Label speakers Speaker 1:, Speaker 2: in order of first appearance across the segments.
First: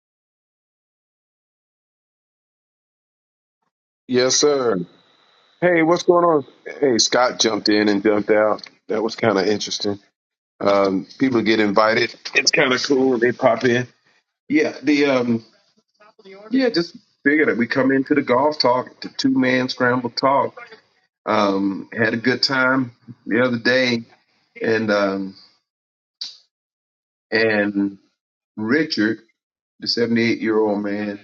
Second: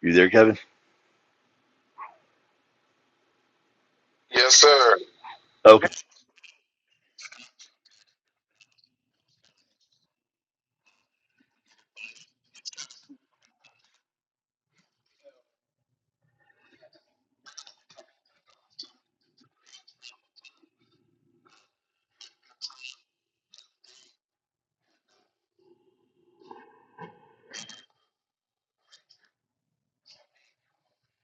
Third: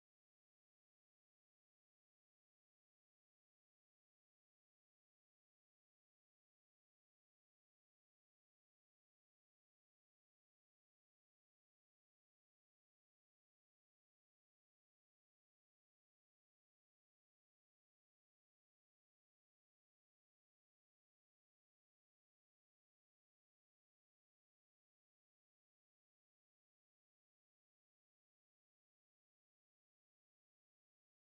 Speaker 1: You there, Kevin?
Speaker 2: Yes,
Speaker 1: Yes,
Speaker 2: sir.
Speaker 1: sir.
Speaker 2: Hey,
Speaker 1: Okay.
Speaker 2: what's going on? Hey, Scott jumped in and jumped out. That was kind of interesting. Um, people get invited. It's kind of cool. when They pop in. Yeah, the um, yeah, just figured that we come into the golf talk, the two man scramble talk. Um, had a good time the other day, and um, and Richard, the seventy eight year old man,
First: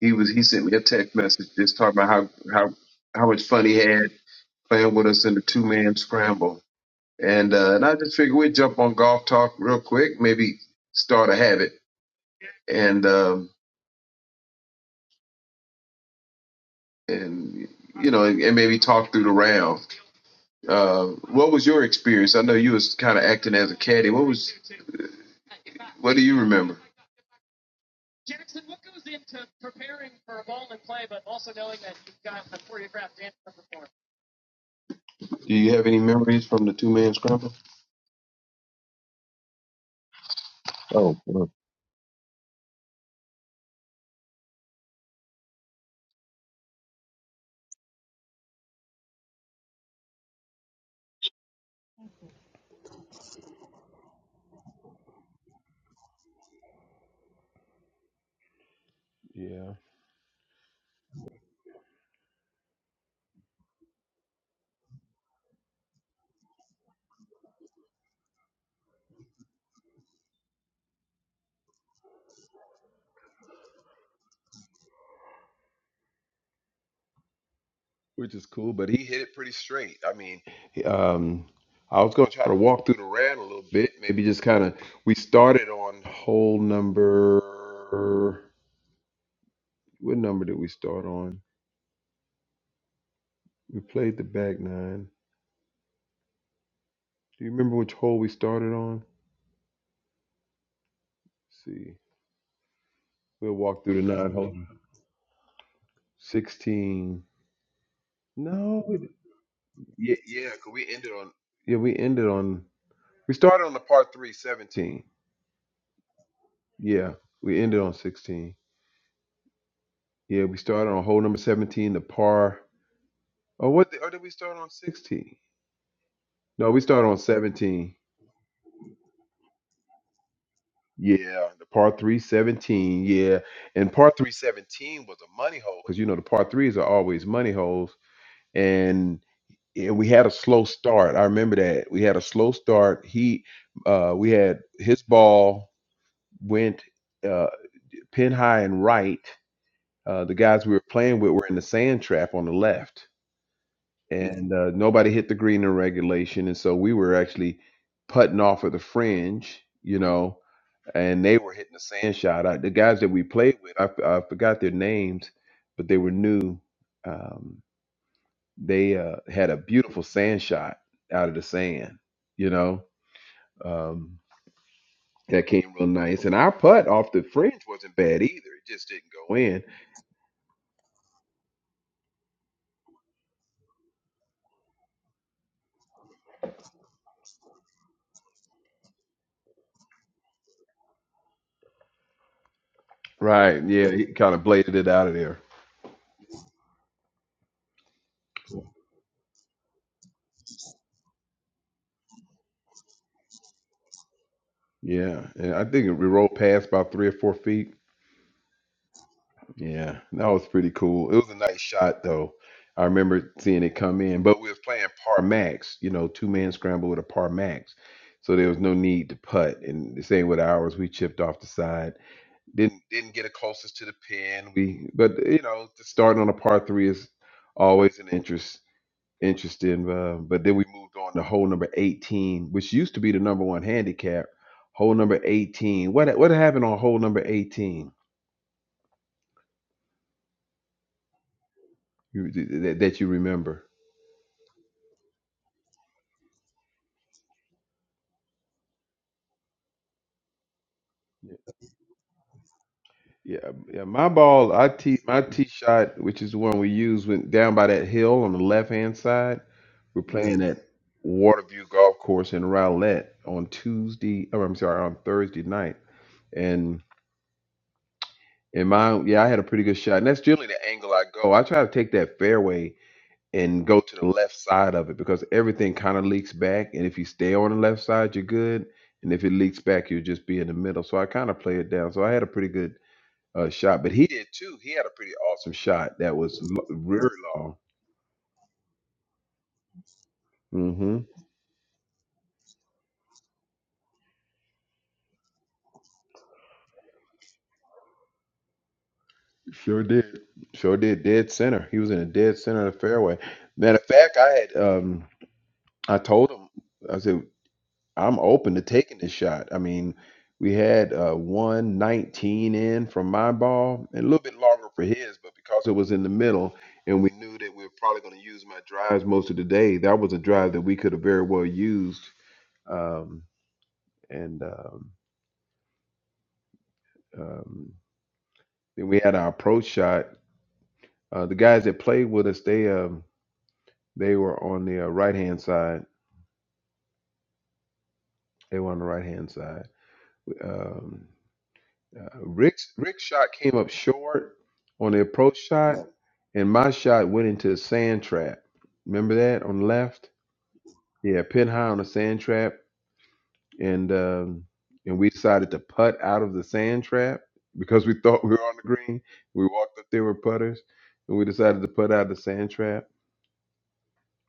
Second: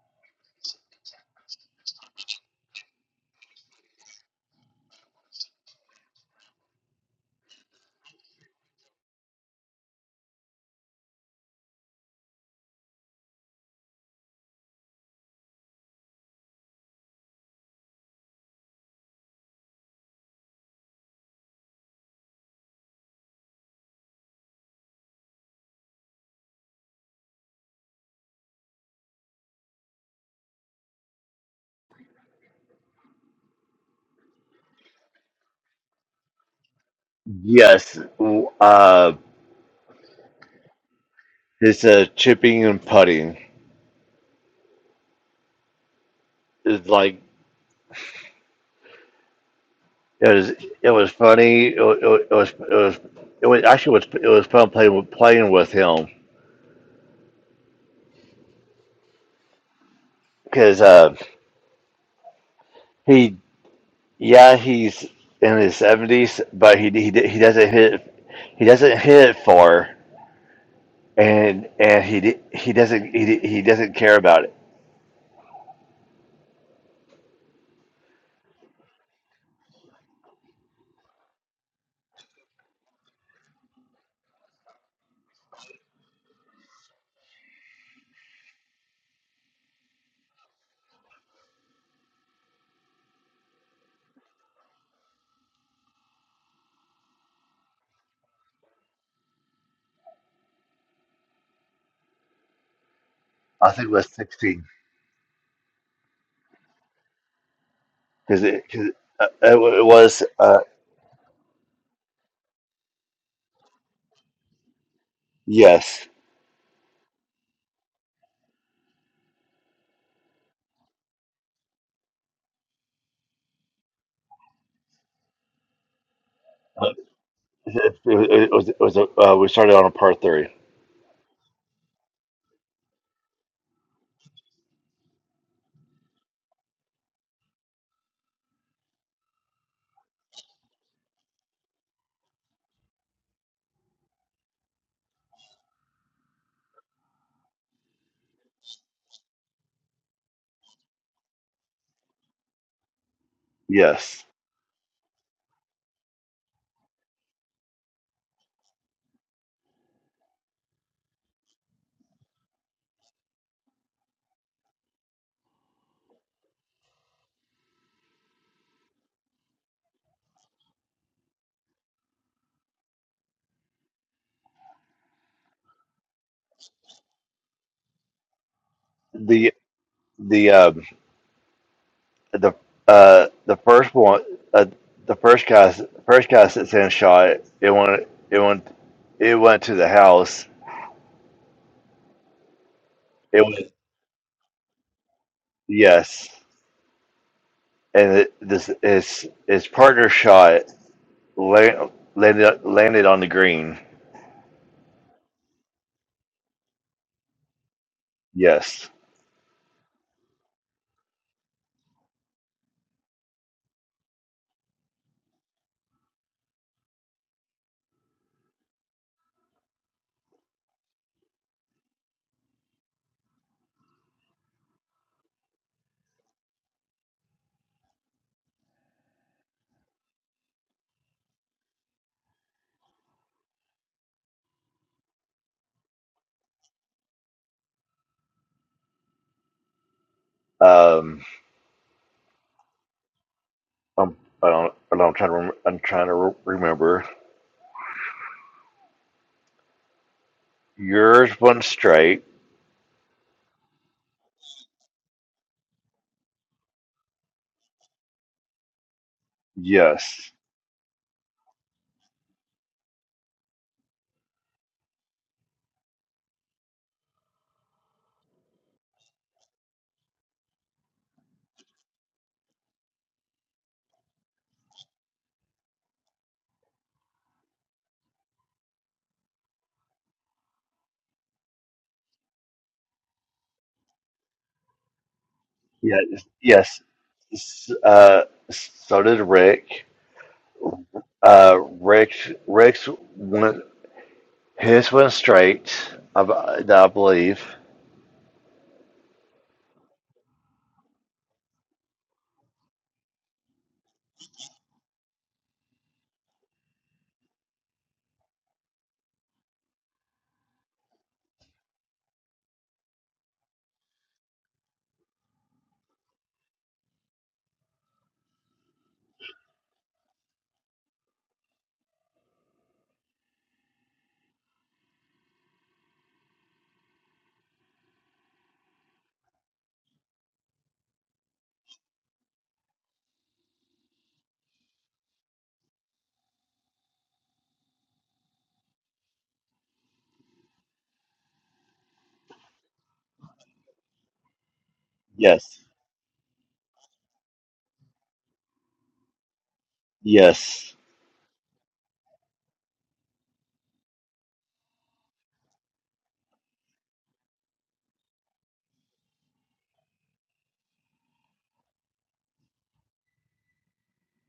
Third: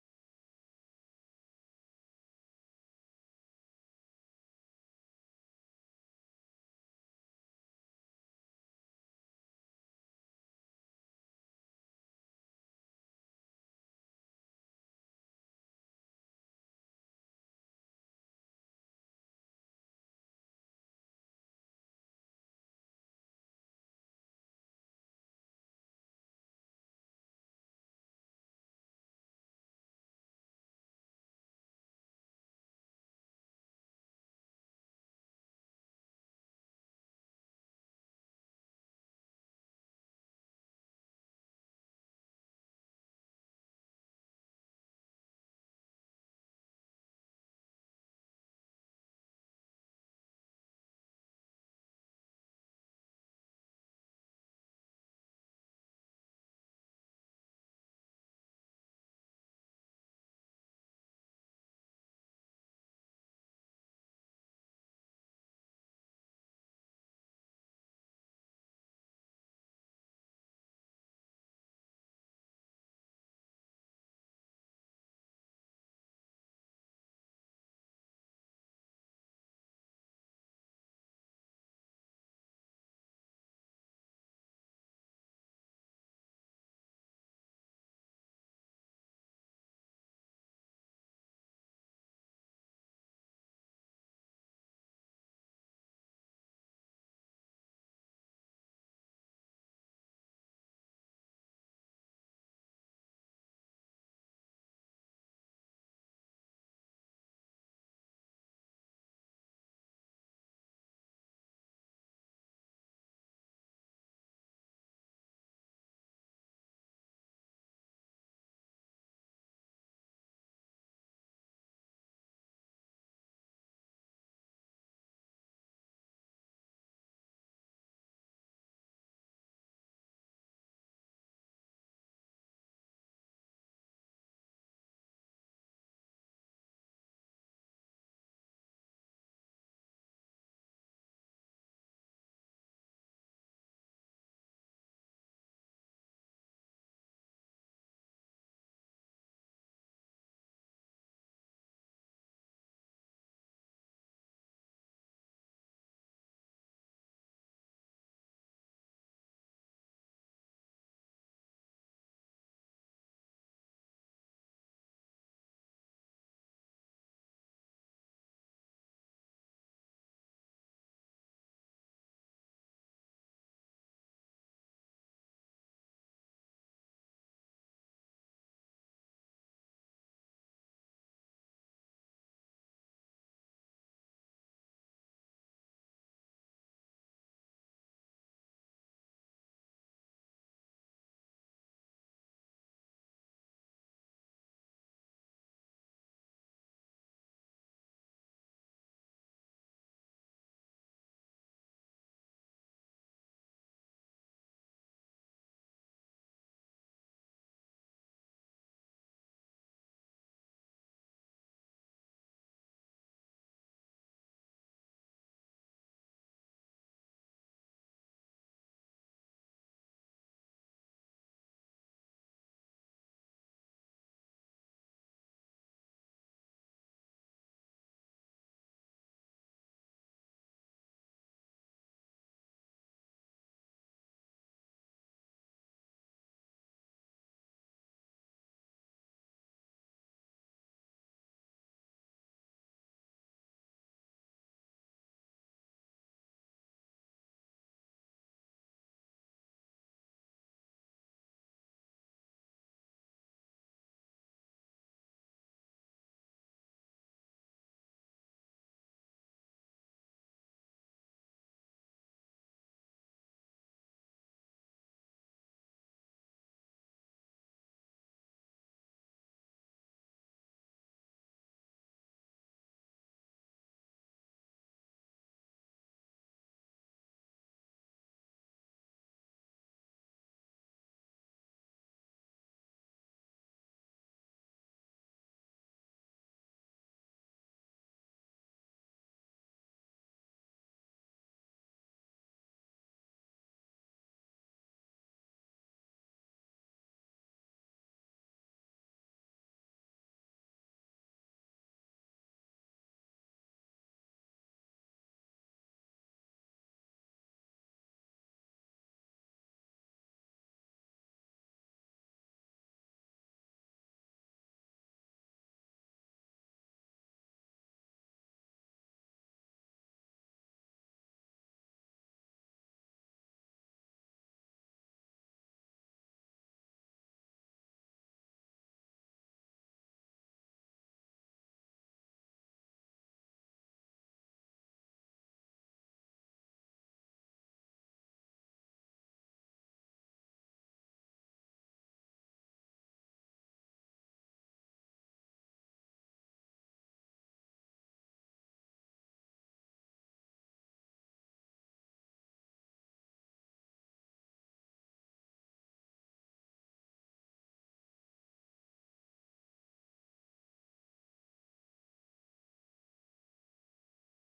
Speaker 2: he was he sent me a text message just talking about how how how much fun he had playing with us in the two man scramble And uh, and I just figured we'd jump on golf talk real quick, maybe start a habit, and um, and you know, and, and maybe talk through the round. Uh, what was your experience? I know you was kind of acting as a caddy. What was what do you remember? Do you have any memories from the two man scramble?
Speaker 1: Yes. Uh,
Speaker 2: Oh, well,
Speaker 1: it's uh, chipping and putting. It's like it was. It was funny. It, wa- it, was. It was. It was actually was. It was fun playing with playing with him
Speaker 2: yeah,
Speaker 1: because uh, he. Yeah, he's in his seventies, but he he he doesn't hit. He doesn't hit far, and and he di- he doesn't he di- he doesn't care about it.
Speaker 2: which is cool. But he hit it pretty straight. I mean, he- um, I was gonna try to walk through the round a little bit. Maybe just kind of. We started on hole number. What number did we start on? We played the back nine. Do you remember which hole we started on? Let's see. We'll
Speaker 1: I
Speaker 2: walk
Speaker 1: think it
Speaker 2: through
Speaker 1: was
Speaker 2: the nine hole.
Speaker 1: sixteen
Speaker 2: 16.
Speaker 1: because it,
Speaker 2: No.
Speaker 1: 'cause,
Speaker 2: we
Speaker 1: uh, it wa- it
Speaker 2: Yeah,
Speaker 1: was
Speaker 2: yeah,
Speaker 1: uh
Speaker 2: because we ended on. Yeah, we ended on. We started on the part three, seventeen.
Speaker 1: yes
Speaker 2: Yeah, we ended on 16. Yeah, we started on hole number 17, the par. Oh, what? The, or did we start on 16? No, we started on 17.
Speaker 1: It, it- it was, it was a, uh, we started on a par three.
Speaker 2: Yeah, the par three seventeen. Yeah, and par three seventeen was a money hole because you know the par threes are always money holes, and yeah, we had a slow start. I remember that we had a slow start. He, uh, we had his ball went uh, pin high and right. Uh, the guys we were playing with were in the sand trap on the left,
Speaker 1: Yes,
Speaker 2: and uh, nobody hit the green in regulation, and so we were actually putting off of the fringe, you know and they were hitting the sand shot. I, the guys that we played with, I, f- I forgot their names, but they were new. Um, they uh, had a beautiful sand shot out of the sand, you know, um, that came real nice. And our putt off the fringe wasn't bad either. It just didn't go
Speaker 1: the
Speaker 2: in.
Speaker 1: the um, the uh, the first one, uh, the first cast, first cast that Sam shot, it went, it went, it went to the house. It
Speaker 2: Right.
Speaker 1: was
Speaker 2: Yeah. He kind of bladed it out of there.
Speaker 1: yes, and it, this his his partner shot la- landed landed on the green.
Speaker 2: Yeah. And I think we rolled past about three or four feet.
Speaker 1: Yes,
Speaker 2: Yeah, that was pretty cool. It was a nice shot though. I remember seeing it come in, but we was playing par max, you know, two man scramble with a par max. So there was no need to putt. And the same with ours, we chipped off the side. Didn't didn't get it closest to the pin. We but you know, just starting on a par three is always an interest interesting. Uh, but then we moved on to hole number eighteen, which used to be the number one handicap. Hole number eighteen. What what happened on hole number eighteen?
Speaker 1: um,
Speaker 2: You, that, that you remember?
Speaker 1: I'm, I don't, I don't- I'm trying to, rem- I'm trying to re- remember. Yours went straight.
Speaker 2: Yeah, yeah. My ball, I tee my tee shot, which is the one we use, went down by that hill on the left hand side. We're
Speaker 1: Yes.
Speaker 2: playing at Waterview Golf Course in Rowlett on Tuesday. Oh, I'm sorry, on Thursday night. And and my yeah, I had a pretty good shot. And that's generally the angle I go. I try to take that fairway and go to the left side of it because everything kind of leaks back. And if you stay on the left side, you're good. And if it leaks back, you'll just be in the middle. So I kind of play it down. So I had a pretty good uh, shot, but he did too. He had a pretty awesome
Speaker 1: Yeah,
Speaker 2: shot that was l-
Speaker 1: yes.
Speaker 2: very long.
Speaker 1: S- Uh, so did Rick.
Speaker 2: hmm
Speaker 1: Uh, Rick, Rick's went his went straight. I, b- I believe.
Speaker 2: Sure did. Sure did. Dead center. He was in a dead center of the fairway. Matter of fact, I had um, I told him I said I'm open to taking this shot. I mean, we had uh, one nineteen in from my ball and a little bit longer for his, but because it was in the middle and we knew that we were probably going to use my drives most of the day, that was a drive that we could have very well used. Um, and um, um, Then we had our approach shot. Uh, the guys that played with us, they um, they were on the uh, right hand side. They were on the right hand side. Um, uh, Rick's Rick's shot came up short on the approach
Speaker 1: Yes,
Speaker 2: shot, and my shot went into the sand trap. Remember that on the left?
Speaker 1: yes,
Speaker 2: Yeah, pin high on the sand trap, and um, and we decided to putt out of the sand trap because we thought we were on the green. We walked up there with putters, and we decided to putt out of the sand trap.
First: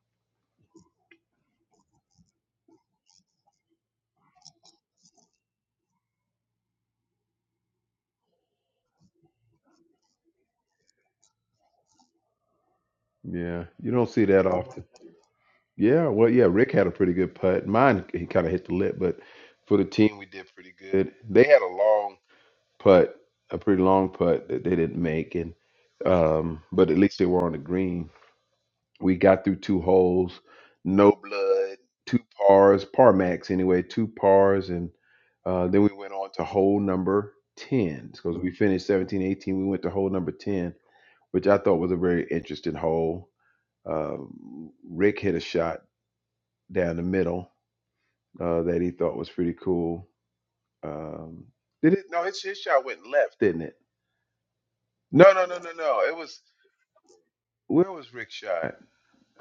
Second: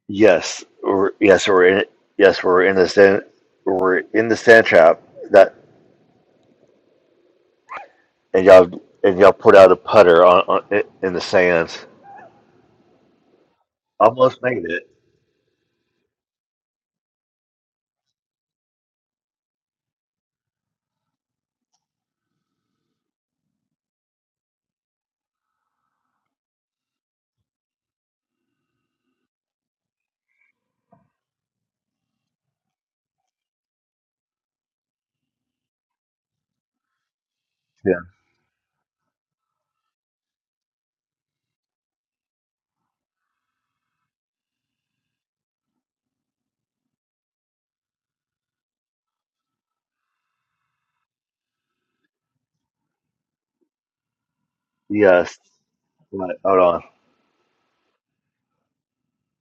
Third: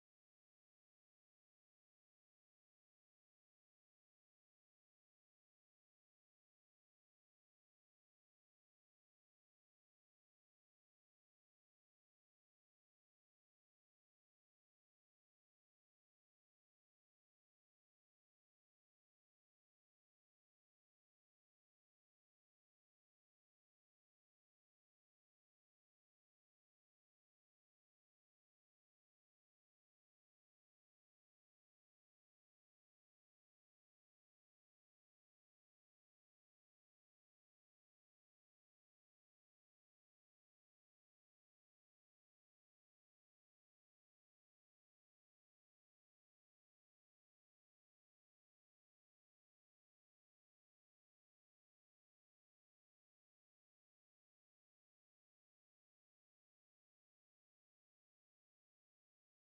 Speaker 1: yes, we're, yes. We're in. Yes, we're in the sand. We're in the sand trap. That and y'all and y'all put out a putter on, on in the sand.
Speaker 2: Yeah, you don't see
Speaker 1: Almost
Speaker 2: that
Speaker 1: made
Speaker 2: often.
Speaker 1: it.
Speaker 2: Yeah, well, yeah, Rick had a pretty good putt. Mine, he kind of hit the lip, but for the team, we did pretty good. They had a long putt, a pretty long putt that they didn't make, and um, but at least they were on the green. We got through two holes, no blood, two pars, par max anyway, two pars, and uh, then we went on to hole number
Speaker 1: Yeah.
Speaker 2: 10 because we finished 17, 18. We went to hole number 10, which I thought was a very interesting hole. Um, Rick hit a shot down the middle uh, that he thought was pretty cool. Um, did it? No, his, his shot went left, didn't it? No,
Speaker 1: Yes.
Speaker 2: no, no, no, no. It
Speaker 1: Right,
Speaker 2: was
Speaker 1: hold on.
Speaker 2: where was Rick's shot?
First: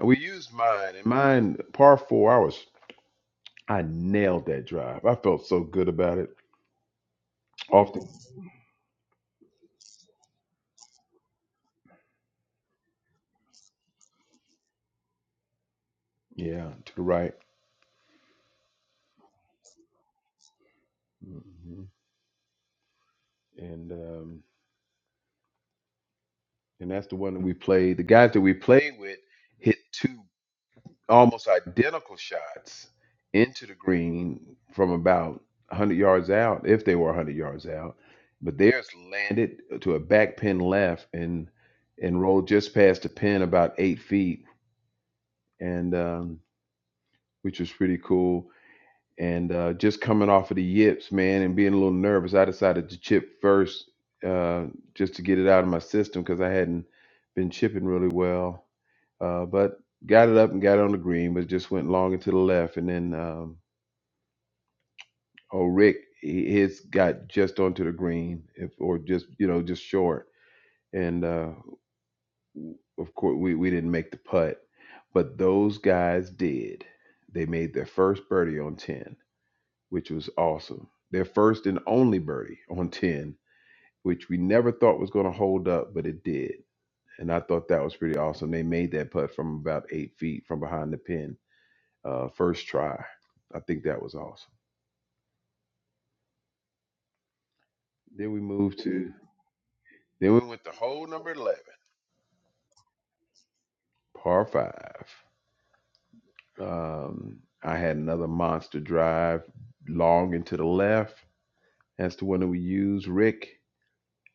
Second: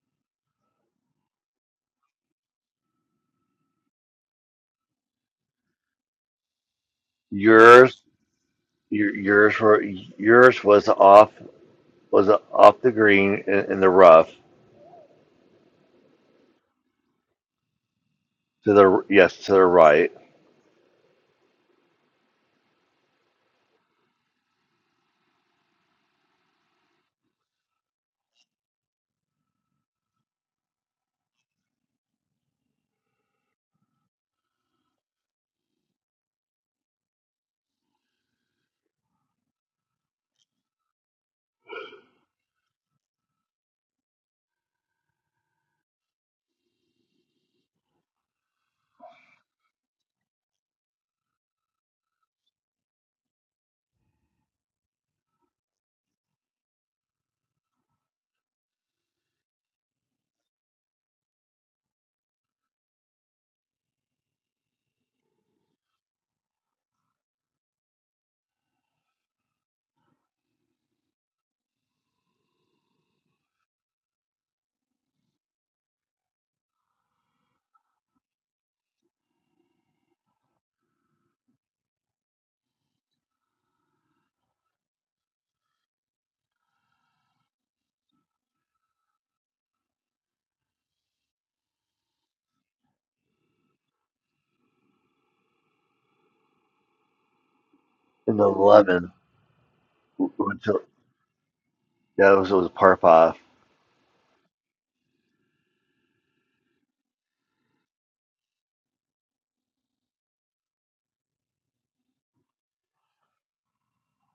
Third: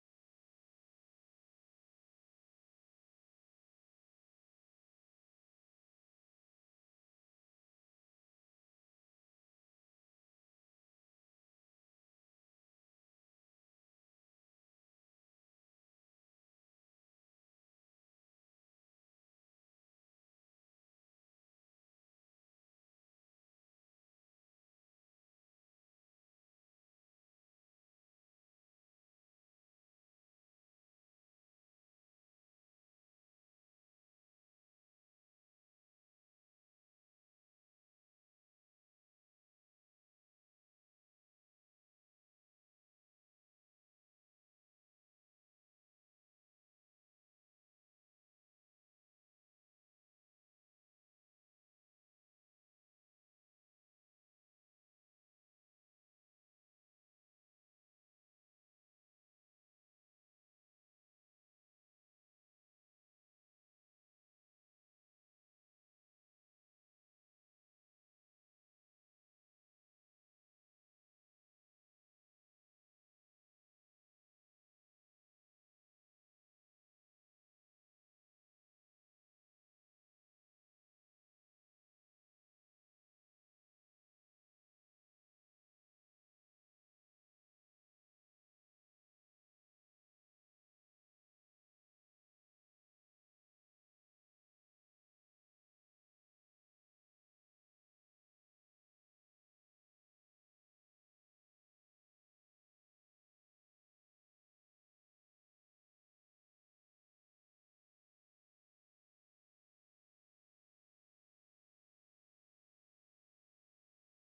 Speaker 2: We used mine, and mine par four. I was I nailed that drive. I felt so good about it. Off
Speaker 1: Yours,
Speaker 2: the
Speaker 1: your, yours were yours was off was off the green in, in the rough
Speaker 2: yeah to the right,
Speaker 1: to the yes to the right
Speaker 2: hmm and um, and that's the one that we played. The guys that we played with hit two almost identical shots into the green from about 100 yards out, if they were 100 yards out. But theirs landed to a back pin left and and rolled just past the pin about eight feet, and um, which was pretty cool and uh, just coming off of the yips, man, and being a little nervous, I decided to chip first uh, just to get it out of my system because I hadn't been chipping really well. Uh, but got it up and got it on the green, but just went long and to the left. And then, um, oh, Rick, he- his got just onto the green, if, or just you know, just short. And uh, of course, we we didn't make the putt, but those guys did. They made their first birdie on ten which was awesome. Their first and only birdie on 10, which we never thought was going to hold up, but it did. And I thought that was pretty awesome. They made that putt from about eight feet from behind the pin, uh, first try. I think that was awesome. Then
Speaker 1: in
Speaker 2: we
Speaker 1: the
Speaker 2: moved to,
Speaker 1: eleven.
Speaker 2: then we
Speaker 1: went
Speaker 2: went to
Speaker 1: to-
Speaker 2: hole number 11,
Speaker 1: That was was a par five.
Speaker 2: par five. Um, I had another monster drive long into the left. That's the one that we used. Rick,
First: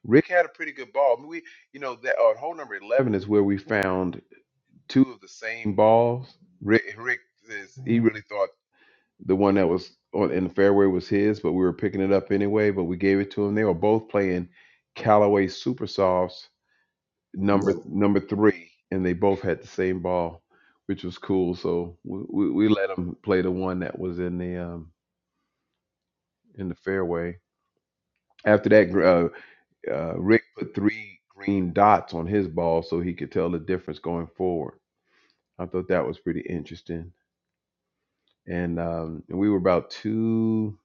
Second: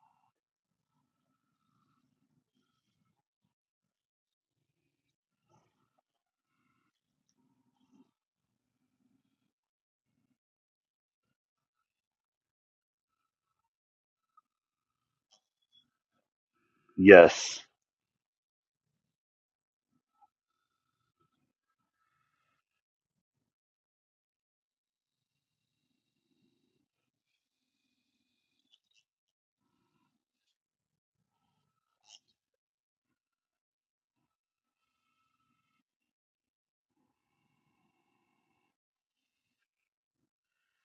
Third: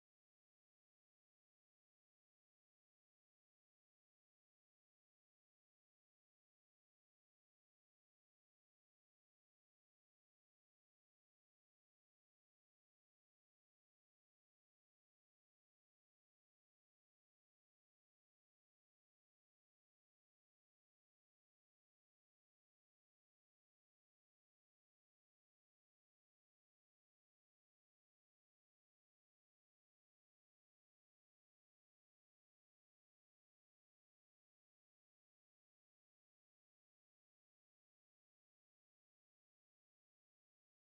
Speaker 2: Rick had a pretty good ball. I mean, we, you know, that on hole number 11 is where we found two of the same balls. Rick, Rick says he really thought the one that was on in the fairway was his, but we were picking it up anyway. But we gave it to him. They were both playing Callaway Super Softs
Speaker 1: Yes,
Speaker 2: number number three, and they both had the same ball, which was cool. So we, we, we let them play the one that was in the um, in the fairway. After that, uh, uh, Rick put three green dots on his ball so he could tell the difference going forward. I thought that was pretty interesting. and um, and we were about two.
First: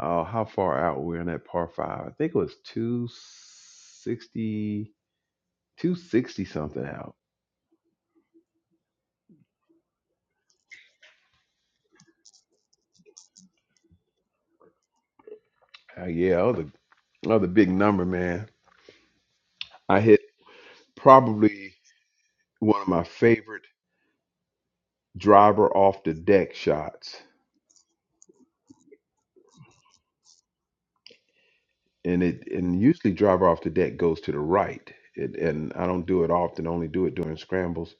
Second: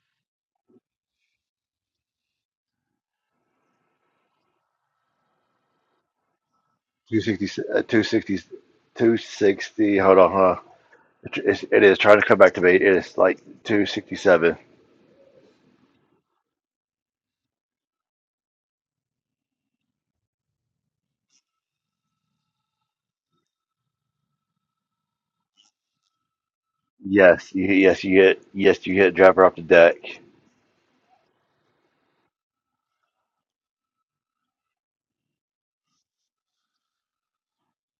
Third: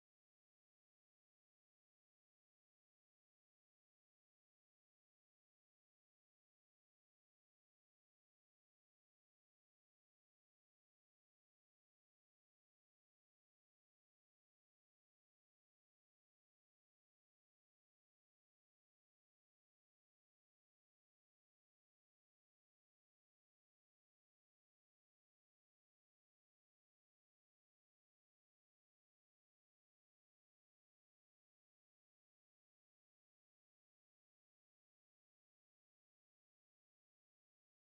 Speaker 2: Oh, how far out we were in that par five? I think it was two sixty, two sixty something out.
Speaker 1: 260, uh, 260, Hold on, hold on. It's, it is trying to come back to me. It is like two sixty seven.
Speaker 2: Uh, yeah, that was, a, that was a big number, man. I hit probably one of my favorite driver off the deck shots,
Speaker 1: Yes, you, yes, you hit. Yes, you hit. Driver off the deck.
Speaker 2: and it and usually driver off the deck goes to the right. It, and I don't do it often; only do it during scrambles.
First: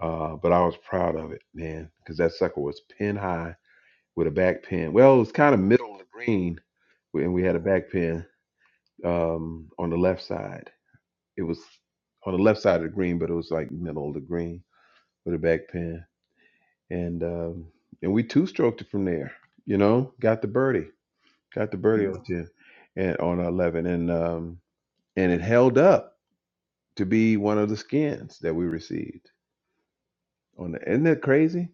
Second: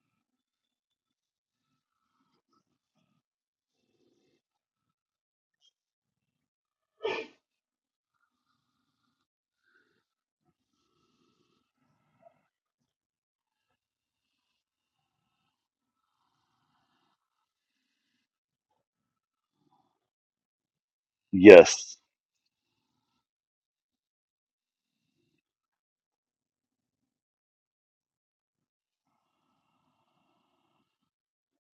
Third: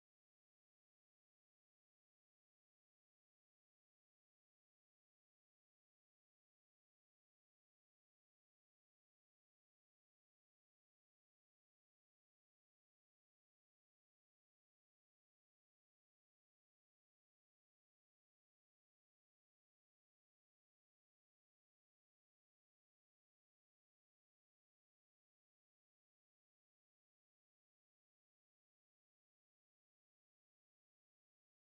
Speaker 2: Uh, but I was proud of it, man, because that sucker was pin high with a back pin. Well, it was kind of middle of the green, and we had a back pin um, on the left side. It was on the left side of the green, but it was like middle of the green with a back pin, and um, and we two stroked it from there. You know, got the birdie, got the
Speaker 1: Yes,
Speaker 2: birdie on ten, and on eleven, and um, and it held up to be one of the skins that we received. on the isn't that crazy?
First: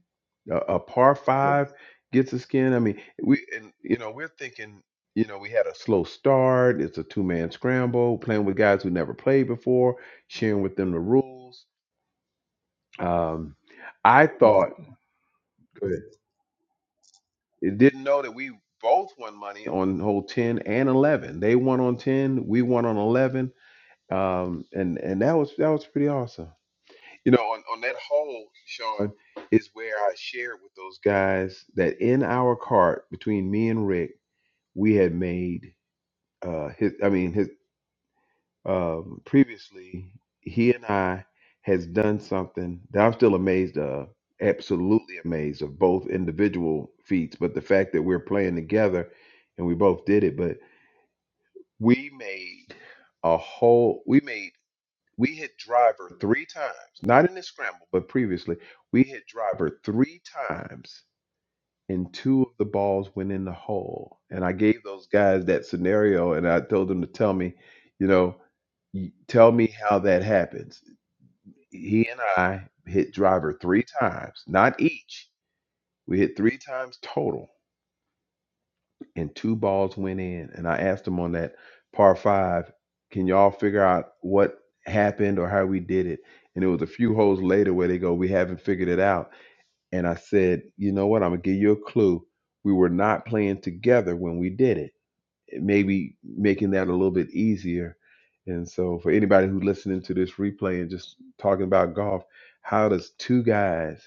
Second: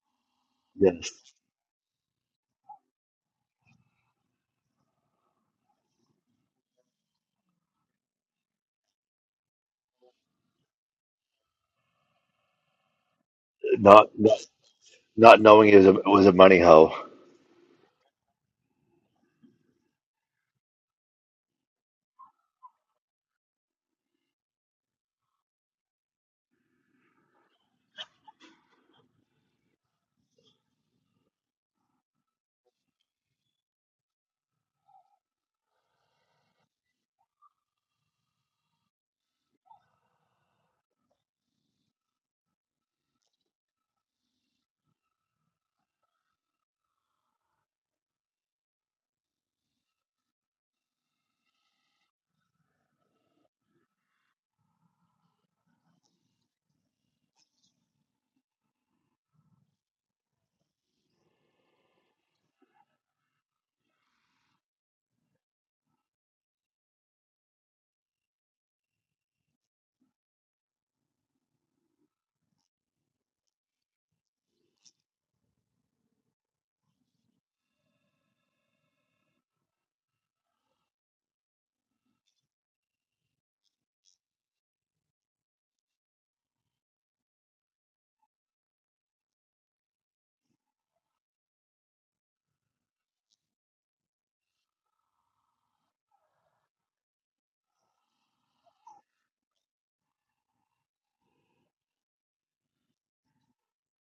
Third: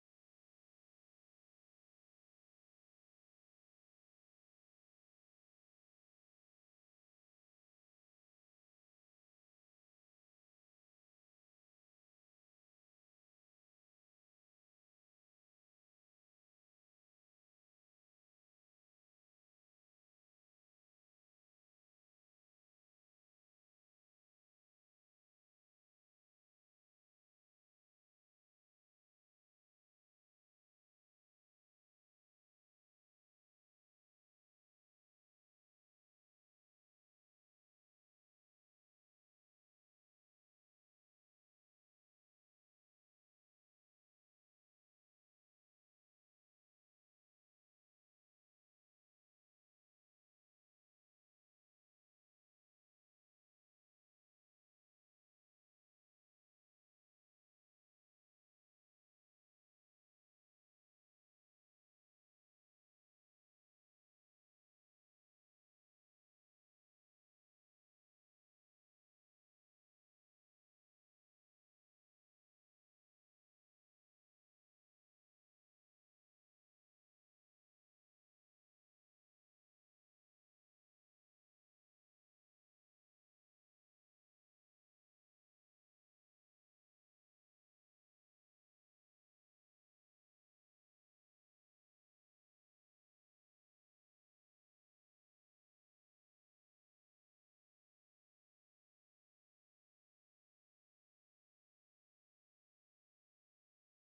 Speaker 2: A, a
Speaker 1: yes.
Speaker 2: par five gets a skin. I mean, we and, you know we're thinking you know we had a slow start. It's a two man scramble, playing with guys who never played before, sharing with them the rules. Um,
Speaker 1: Not
Speaker 2: I
Speaker 1: not,
Speaker 2: thought
Speaker 1: not knowing it was
Speaker 2: Go
Speaker 1: a, it was a money hole.
Speaker 2: it didn't know that we both won money on hole 10 and 11 they won on 10 we won on 11 um and and that was that was pretty awesome You know, on, on that whole, Sean, is where I shared with those guys that in our cart between me and Rick, we had made uh his I mean his um previously he and I has done something that I'm still amazed of, absolutely amazed of both individual feats, but the fact that we're playing together and we both did it, but we made a whole we made we hit driver three times, not in the scramble, but previously. We hit driver three times, and two of the balls went in the hole. And I gave those guys that scenario, and I told them to tell me, you know, y- tell me how that happens. He and I hit driver three times, not each. We hit three times total and two balls went in. And I asked them on that par five, can y'all figure out what happened or how we did it? And it was a few holes later where they go, we haven't figured it out. And I said, you know what? I'm gonna give you a clue. We were not playing together when we did it. It Maybe making that a little bit easier. And so, for anybody who's listening to this replay and just talking about golf, how does two guys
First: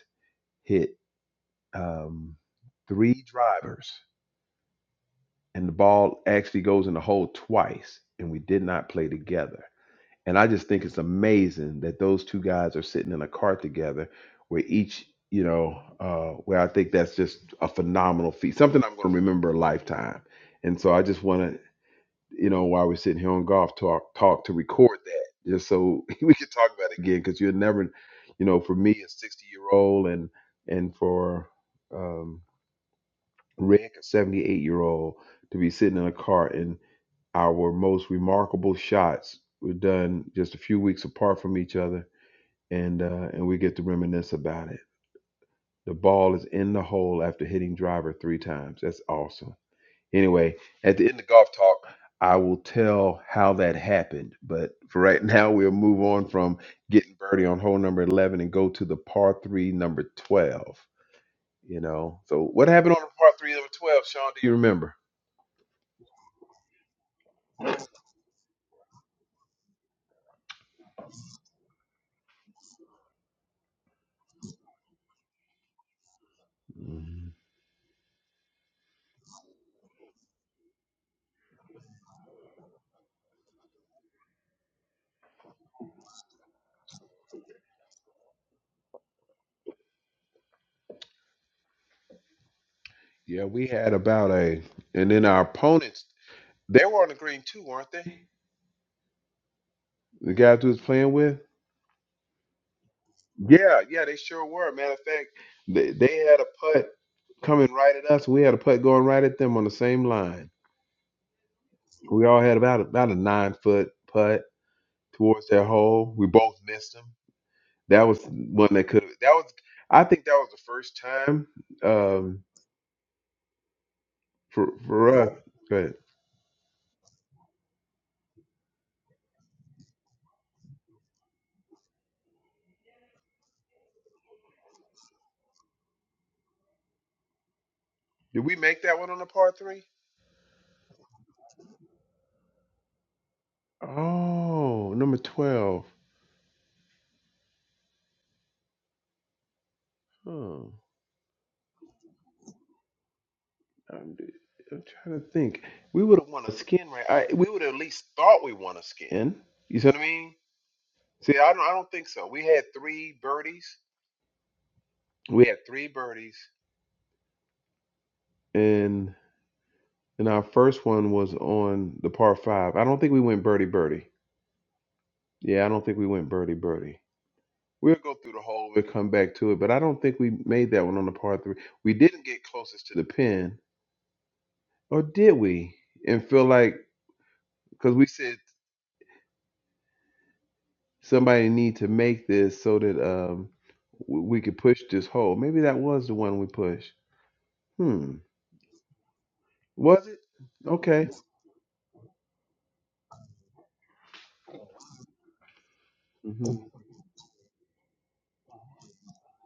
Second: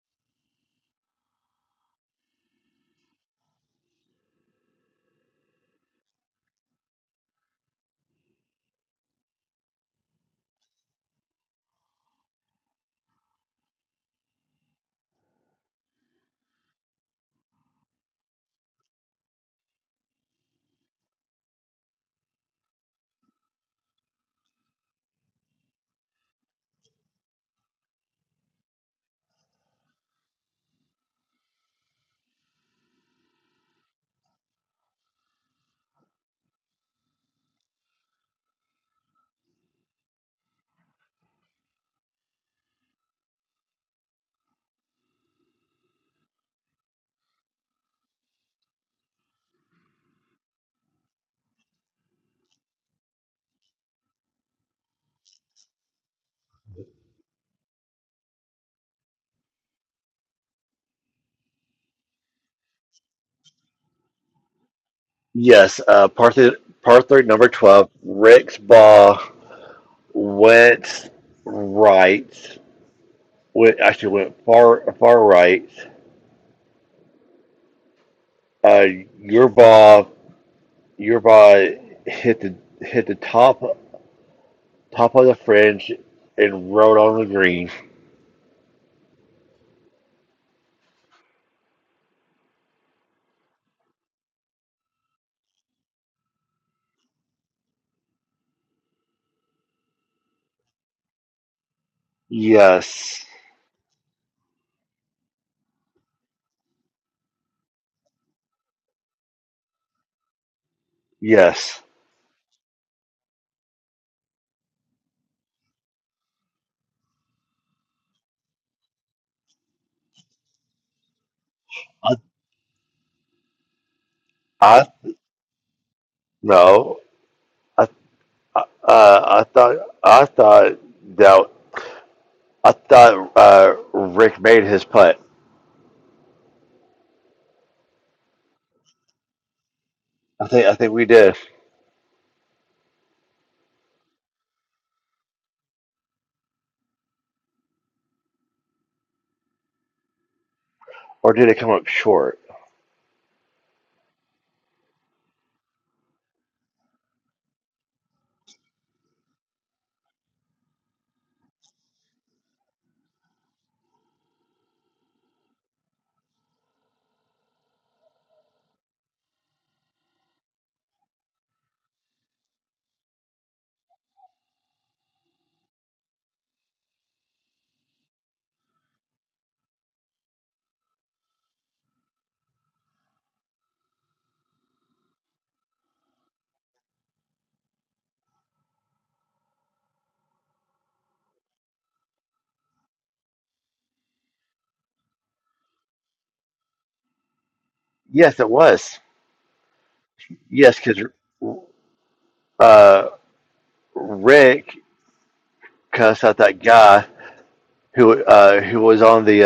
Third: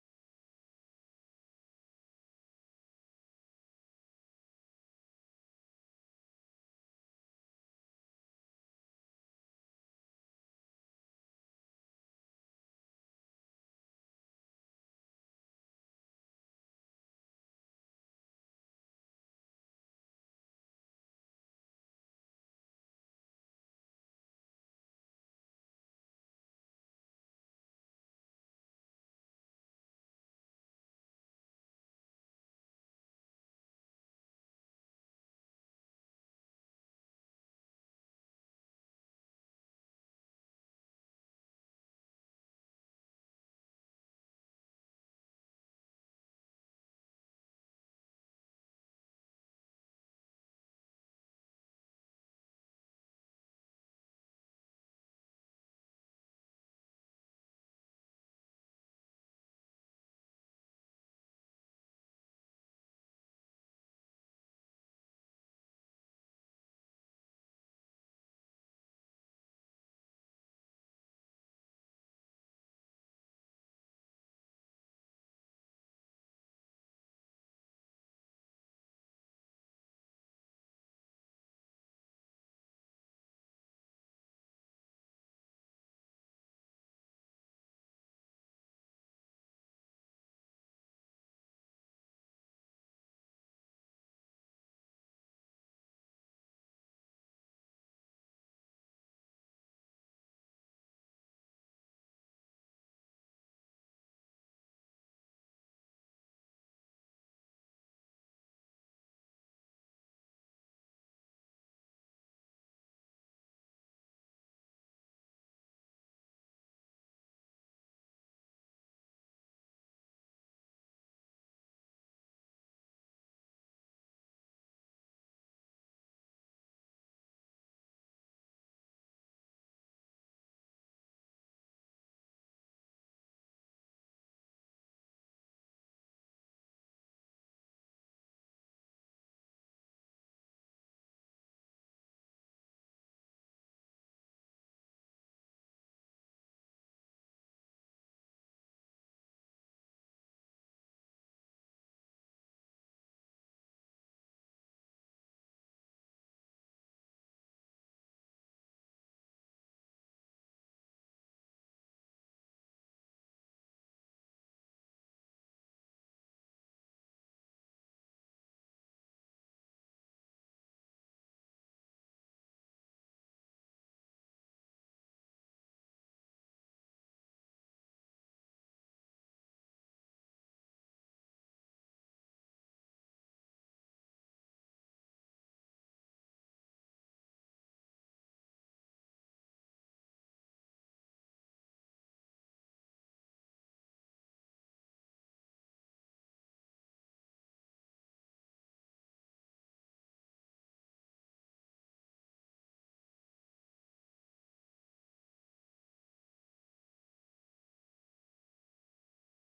Speaker 2: hit um, three drivers? and the ball actually goes in the hole twice, and we did not play together. And I just think it's amazing that those two guys are sitting in a car together, where each, you know, uh, where I think that's just a phenomenal feat, something I'm going to remember a lifetime. And so I just want to, you know, while we're sitting here on golf talk, talk to record that, just so we can talk about it again, because you'll never, you know, for me a 60 year old, and and for um, Rick a 78 year old to be sitting in a car and our most remarkable shots were done just a few weeks apart from each other, and uh, and we get to reminisce about it. The ball is in the hole after hitting driver three times. That's awesome. Anyway, at the end of golf talk, I will tell how that happened. But for right now, we'll move on from getting birdie on hole number eleven and go to the par three number twelve. You know, so what happened on the par three number twelve, Sean? Do you remember?
Speaker 1: Yes, uh, par three, par three, number twelve. Rick's ball. went right, went, actually went far far right.
Speaker 2: Mhm.
Speaker 1: Uh, your ball, your ball hit the hit the top top of the fringe and rode on the green.
Speaker 2: Yeah, we had about a, and then our opponents They were on the green too, weren't they? The guys we was playing with.
Speaker 1: Yes,
Speaker 2: Yeah, yeah, they sure were. Matter of fact, they, they had a putt coming right at us. We had a putt going right at them on the same line.
Speaker 1: yes.
Speaker 2: We all had about about a nine foot putt towards their hole. We both missed them. That was one that could. That was, I think, that was the first time.
Speaker 1: I,
Speaker 2: Um, for
Speaker 1: I
Speaker 2: for us. But
Speaker 1: no. I, I, uh, I thought I thought that I thought uh, Rick made his putt.
Speaker 2: Did we make that one on the par three?
Speaker 1: I think I think we did,
Speaker 2: oh, number twelve. Huh.
Speaker 1: or did it come up short?
Speaker 2: I'm, I'm trying to think. We would have won a skin, right? I, we would have at least thought we won a skin. You see what I mean? See, I don't. I don't think so. We had three birdies. We had three birdies, and and our first one was on the par five. I don't think we went birdie birdie. Yeah, I don't think we went birdie birdie. We'll go through the hole. We'll come back to it, but I don't think we made that one on the par three. We didn't get closest to the pin, or did we? And feel like because we said somebody need to make this so that um w- we could push this hole. Maybe that was the one we pushed. Hmm.
Speaker 1: Yes, it was.
Speaker 2: Was it?
Speaker 1: Yes, because
Speaker 2: Okay.
Speaker 1: uh. Rick cussed out
Speaker 2: hmm
Speaker 1: that guy who uh, who was on the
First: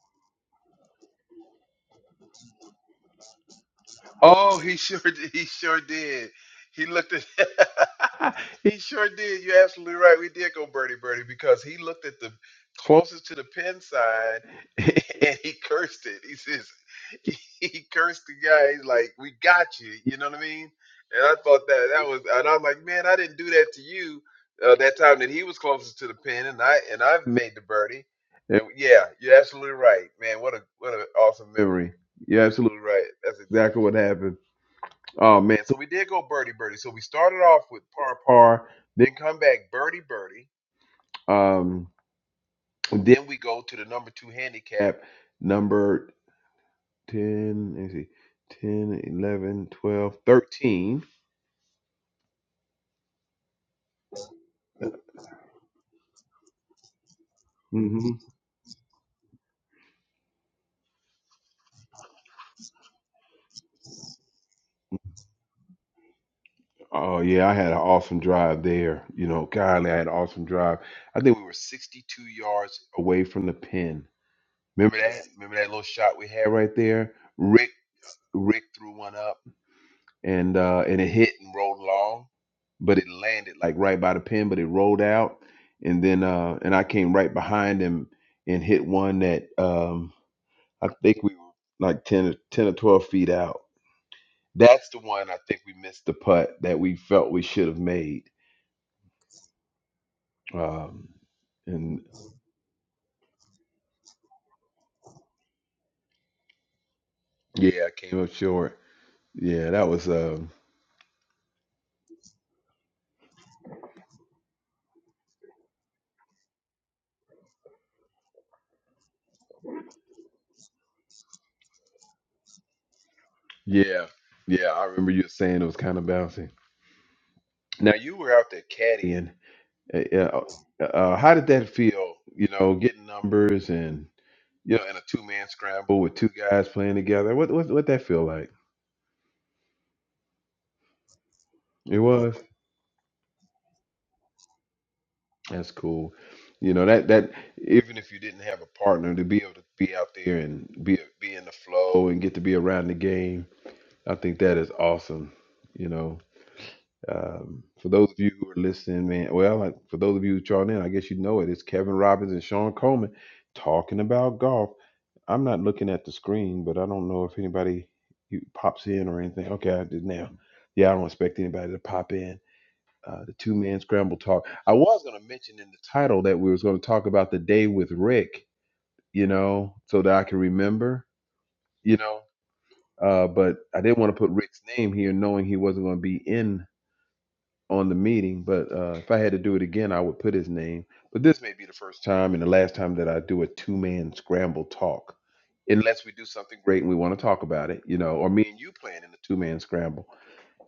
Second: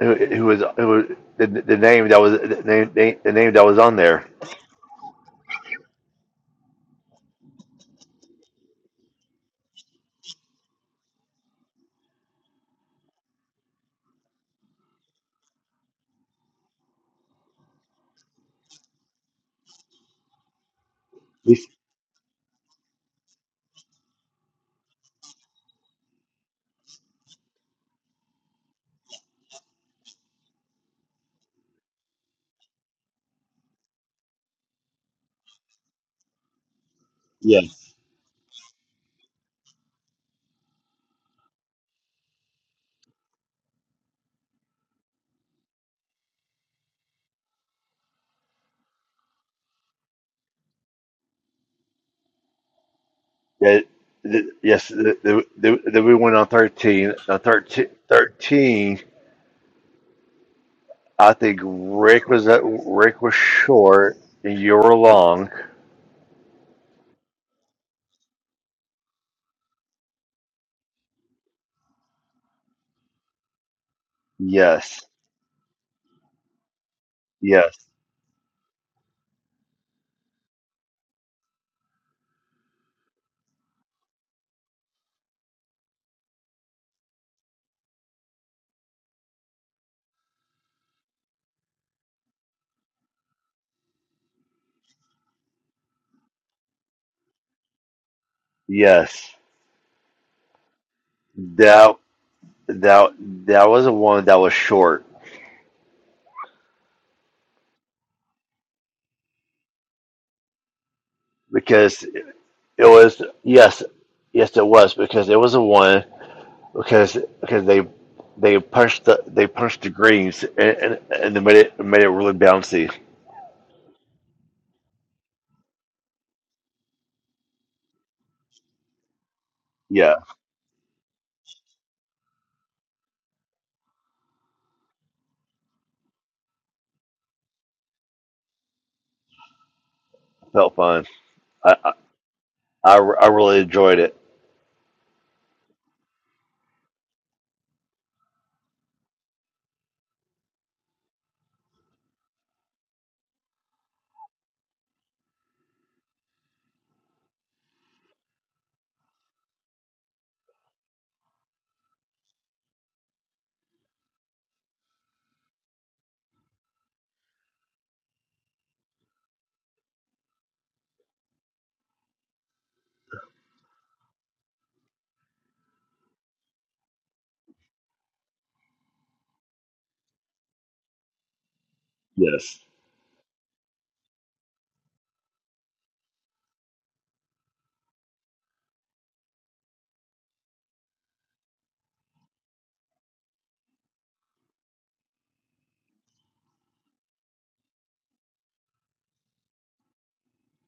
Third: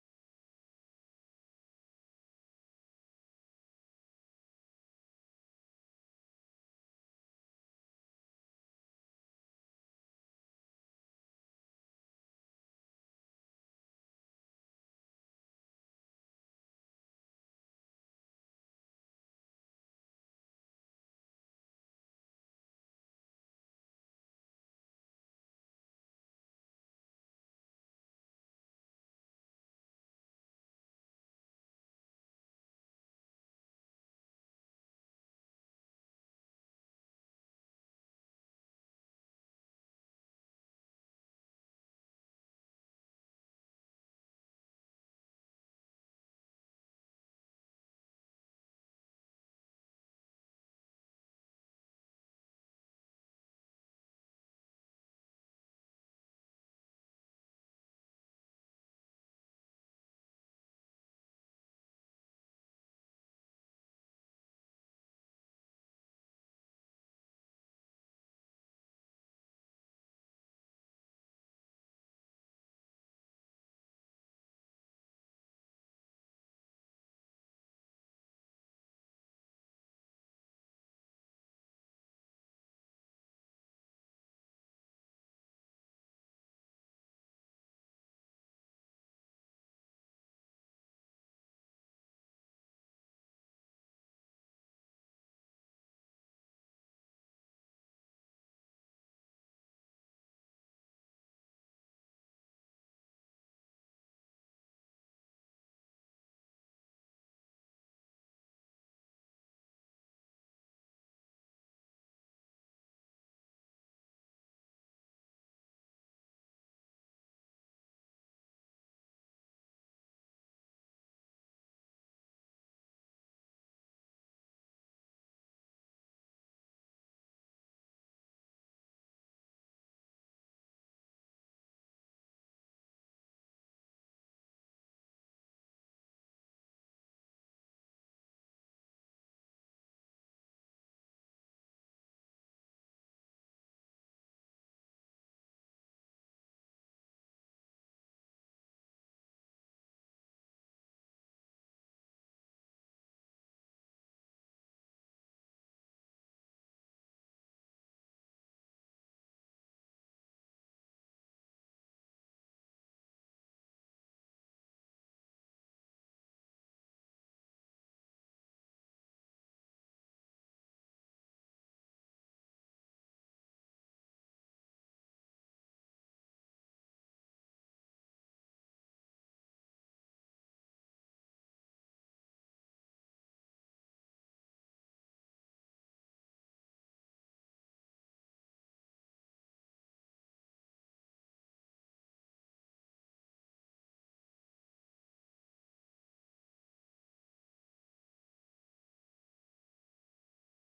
Speaker 1: uh, who, who was who was the, the name that was the name, the name that was on there.
Speaker 2: Oh, he sure did. He sure did. He looked at. he sure did. You're absolutely right. We did go birdie birdie because he looked at the closest to the pin sign and he cursed it. He says he he cursed the guy. He's like, "We got you." You know what I mean? And I
Speaker 1: Yes.
Speaker 2: thought that that was, and I'm like, "Man, I didn't do that to you." Uh, that time that he was closest to the pin, and I and I've made the birdie. And yeah, you're absolutely right, man. What a what an awesome memory. You're absolutely right. That's exactly what happened. Oh man, so we did go birdie birdie. So we started
Speaker 1: Yeah.
Speaker 2: off with par par, then come back birdie birdie. Um, and then we go to the number two handicap, number 10, let me see, 10, 11,
Speaker 1: That that- yes, the, the, the, that we went on thirteen. On thirteen
Speaker 2: hmm
Speaker 1: thirteen. I think Rick was at, Rick was short and you were long.
Speaker 2: Oh yeah, I had an awesome drive there. You know, golly, I had an awesome drive. I think we were 62 yards away from the pin. Remember
Speaker 1: Yes,
Speaker 2: that? Remember that little shot we had right there? Rick
Speaker 1: yes,
Speaker 2: Rick threw one up. and uh, and it hit and rolled long, but it landed like right by the pin, but it rolled out, and then uh, and I came right behind him and hit one that um, I think we were like 10, or 10 or twelve feet out. That's the one I think we missed the putt that we felt we should have made,
Speaker 1: yes.
Speaker 2: um,
Speaker 1: That
Speaker 2: and
Speaker 1: that that was the one that was short
Speaker 2: yeah, I came up short. Yeah, that was um,
Speaker 1: because It was yes, yes, it was because it was a one because because they they punched the they punched the greens and and, and they made it made it really bouncy.
Speaker 2: yeah, yeah. I remember you saying it was kind of bouncy. Now you were out there caddying. Uh,
Speaker 1: Yeah,
Speaker 2: yeah, uh, uh, how did that feel? You know, getting numbers and you know, in a two man scramble with two guys playing together. What what what that feel like?
Speaker 1: felt fun. I I,
Speaker 2: It was.
Speaker 1: I re- I really enjoyed it.
Speaker 2: That's cool. You know that that even if you didn't have a partner to be able to be out there and be be in the flow and get to be around the game, I think that is awesome. You know. Um, for those of you who are listening, man, well, like, for those of you who tuned in, I guess you know it. It's Kevin Robbins and Sean Coleman talking about golf. I'm not looking at the screen, but I don't know if anybody pops in or anything. Okay, I did now. Yeah, I don't expect anybody to pop in. Uh, the two man scramble talk. I was going to mention in the title that we was going to talk about the day with Rick, you know, so that I can remember, you know,
Speaker 1: Yes.
Speaker 2: uh, but I didn't want to put Rick's name here, knowing he wasn't going to be in on the meeting, but uh, if I had to do it again, I would put his name. But this may be the first time and the last time that I do a two man scramble talk, unless we do something great and we want to talk about it, you know, or me and you playing in a two man scramble.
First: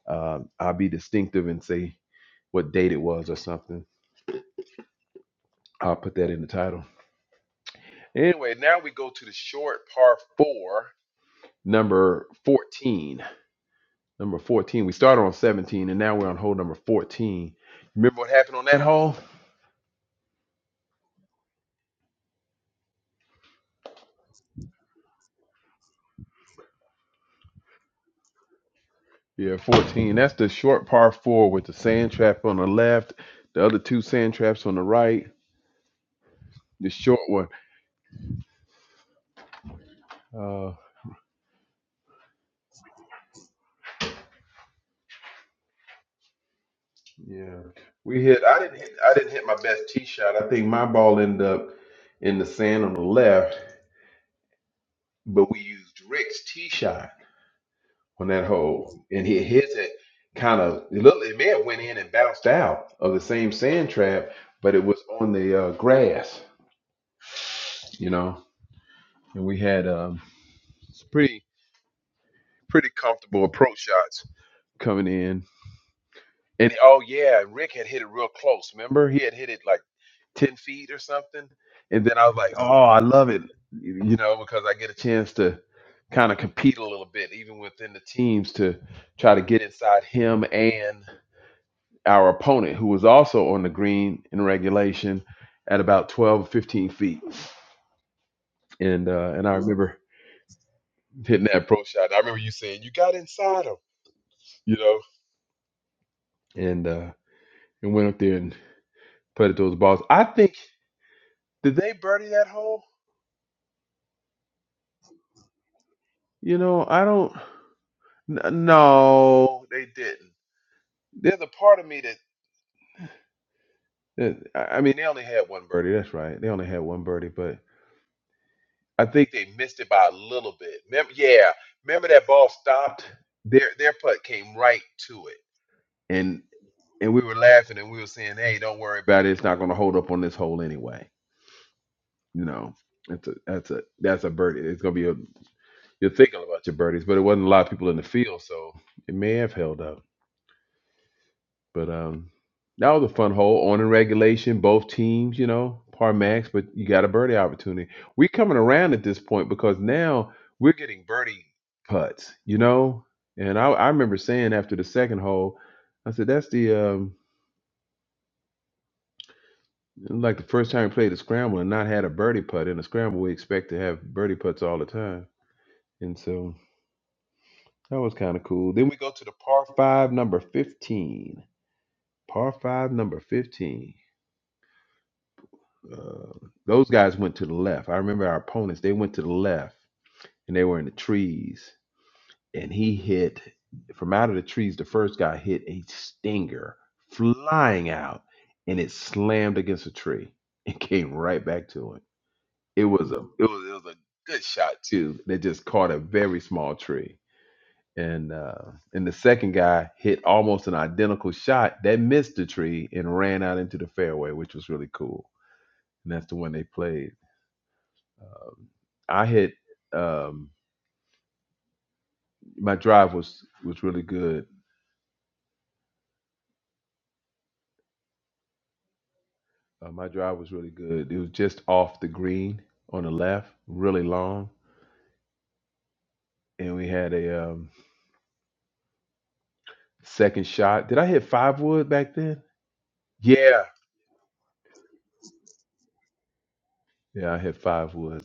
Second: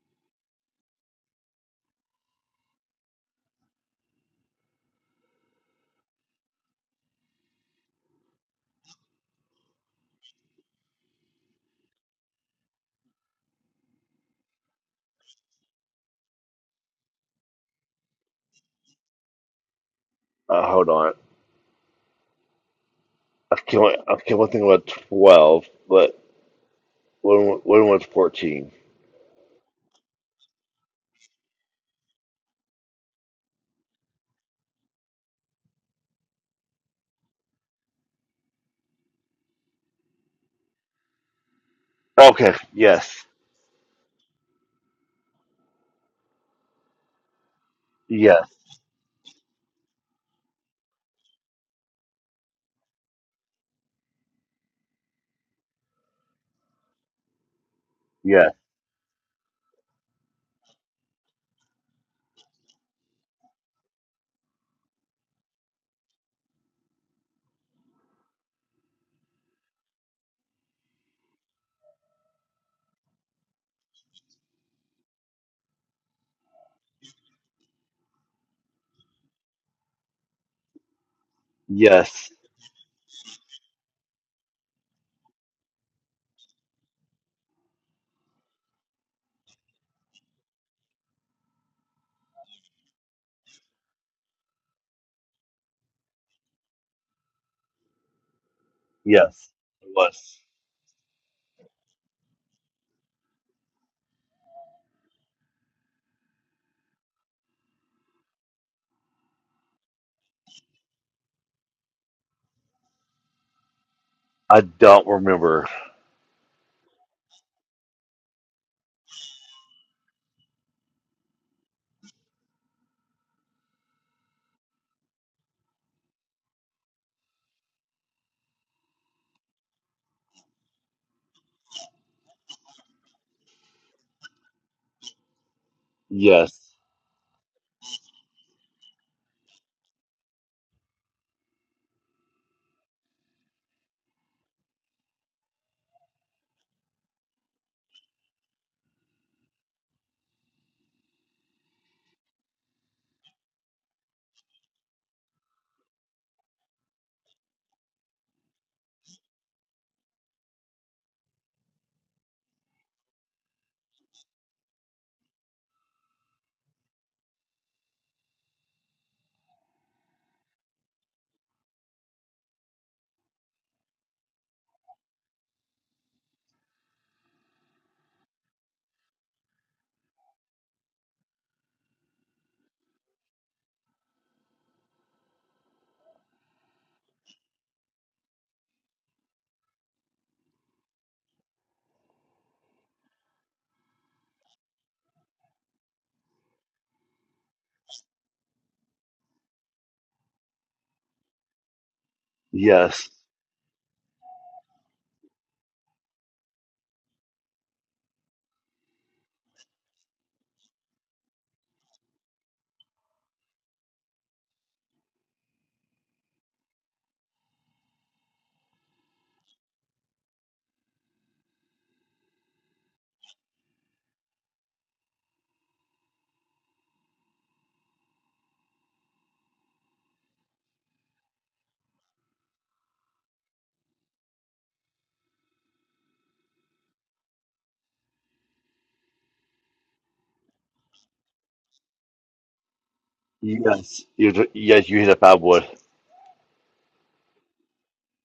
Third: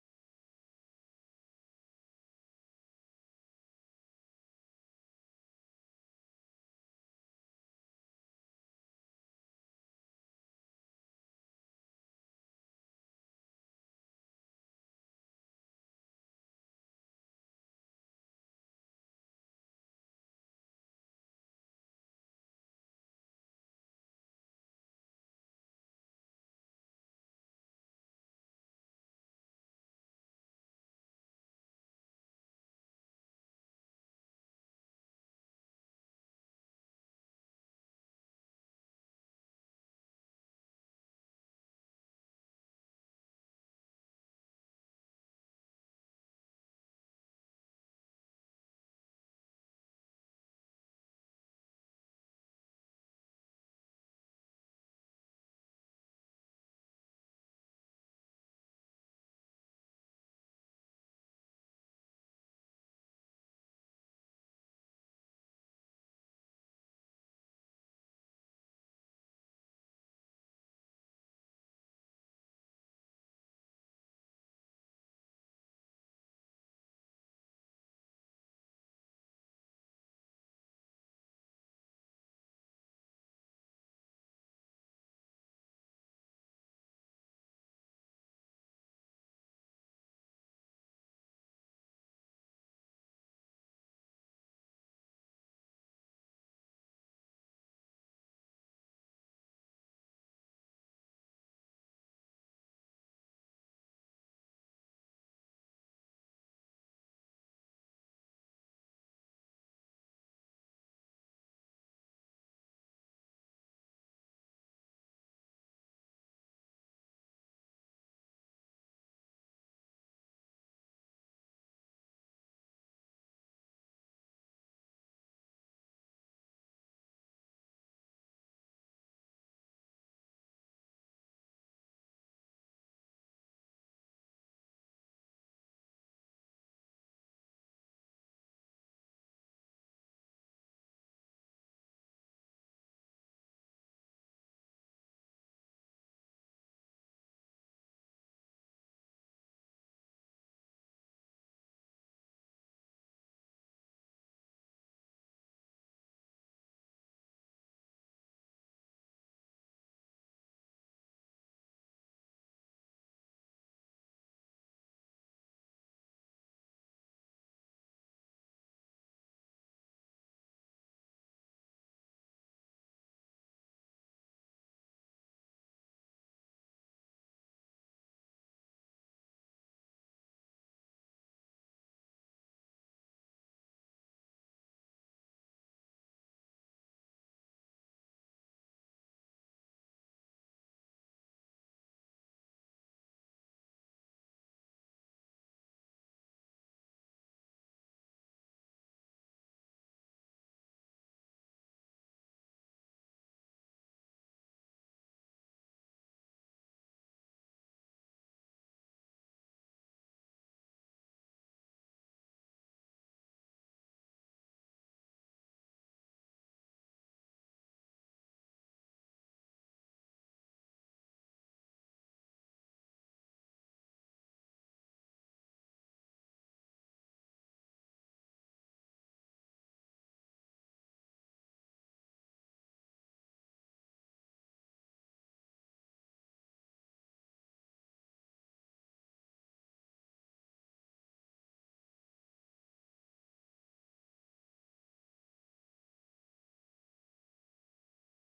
Speaker 2: Um, I'll be distinctive and say what date it was or something. I'll put that in the title. Anyway, now we go to the short par four, number 14. Number 14. We started on 17 and now we're on hole number 14. Remember what happened on that hole?
Speaker 1: Uh, hold on. I can't I can't really think about twelve, but when when was fourteen?
Speaker 2: Yeah, 14. That's the short par four with the sand trap on the left, the other two sand traps on the right, the short one. Uh
Speaker 1: Okay. Yes.
Speaker 2: yeah. We hit
Speaker 1: Yes.
Speaker 2: I didn't hit I didn't hit my best tee shot. I think my ball ended up in the sand on the left, but we used Rick's tee shot on that
Speaker 1: Yes.
Speaker 2: hole. And he hit it kind of it looked it may have went in and bounced out of the same sand trap, but it was on the uh, grass, you know. And we had um it's pretty pretty comfortable approach shots. coming in. And oh yeah, Rick had hit it real close. Remember, he had hit it like ten feet or something. And then I
Speaker 1: Yes.
Speaker 2: was like, oh, I love it, you know, because I get a chance to kind of compete a little bit, even within the teams, to try to get inside him and our opponent, who was also on the green in regulation at about 12 15 feet. And uh, and
Speaker 1: Yes.
Speaker 2: I
Speaker 1: It
Speaker 2: remember
Speaker 1: was.
Speaker 2: hitting that pro shot. I remember you saying you got inside him, you know, and uh, and went up there and putted those balls. I think. Did they birdie that hole?
Speaker 1: I don't remember.
Speaker 2: You know, I don't. n- No, they didn't. There's a part of me that, that I I mean, they only had one birdie. That's right. They only had one birdie, but I think they missed it by a little bit. Remember, yeah, remember that ball stopped. Their their putt came right to it, and
Speaker 1: Yes.
Speaker 2: and we were laughing and we were saying, "Hey, don't worry about it. It's not going to hold up on this hole anyway." You know, that's a that's a that's a birdie. It's going to be a you're thinking about your birdies, but it wasn't a lot of people in the field, so it may have held up. But um, that was a fun hole. On in regulation, both teams, you know, par max, but you got a birdie opportunity. We're coming around at this point because now we're getting birdie putts, you know. And I, I remember saying after the second hole, I said, that's the um, like the first time we played a scramble and not had a birdie putt. In a scramble, we expect to have birdie putts all the time. And so that was kind of cool. Then we go to the par five, number 15. Par five, number 15. Uh, those guys went to the left. I remember our opponents, they went to the left and they were in the trees. And he hit from out of the trees. The first guy hit a stinger flying out and it slammed against a tree and came right back to him. It
Speaker 1: Yes.
Speaker 2: was a it was it was a good shot too. That just caught a very small tree. And uh and the second guy hit almost an identical shot that missed the tree and ran out into the fairway, which was really cool. And that's the one they played. I hit um, my drive was was really good. Uh, my drive was really good. It was just off the green on the left, really long, and we had a um, second shot. Did I hit five wood back then? Yeah,
Speaker 1: Yes. You yes, you hit a bad word.
Speaker 2: yeah, I hit five wood.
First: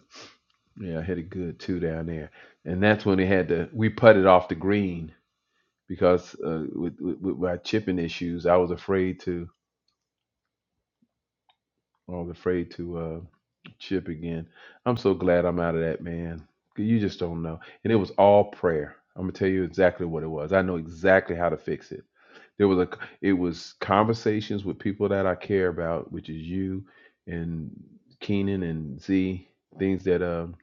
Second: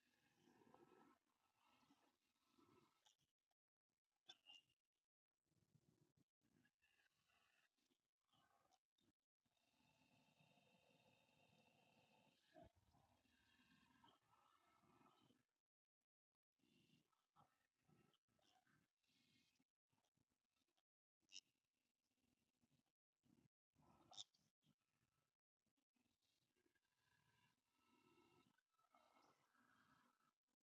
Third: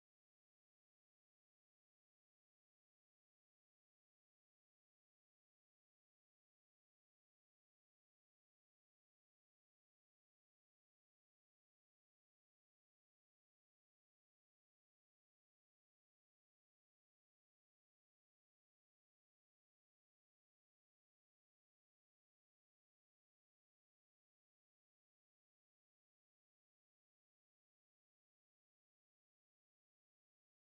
Speaker 2: Yeah, I hit a good two down there, and that's when they had to we putted off the green because uh, with, with with my chipping issues, I was afraid to I was afraid to uh, chip again. I'm so glad I'm out of that, man. You just don't know. And it was all prayer. I'm gonna tell you exactly what it was. I know exactly how to fix it. There was a it was conversations with people that I care about, which is you and Keenan and Z. Things that um,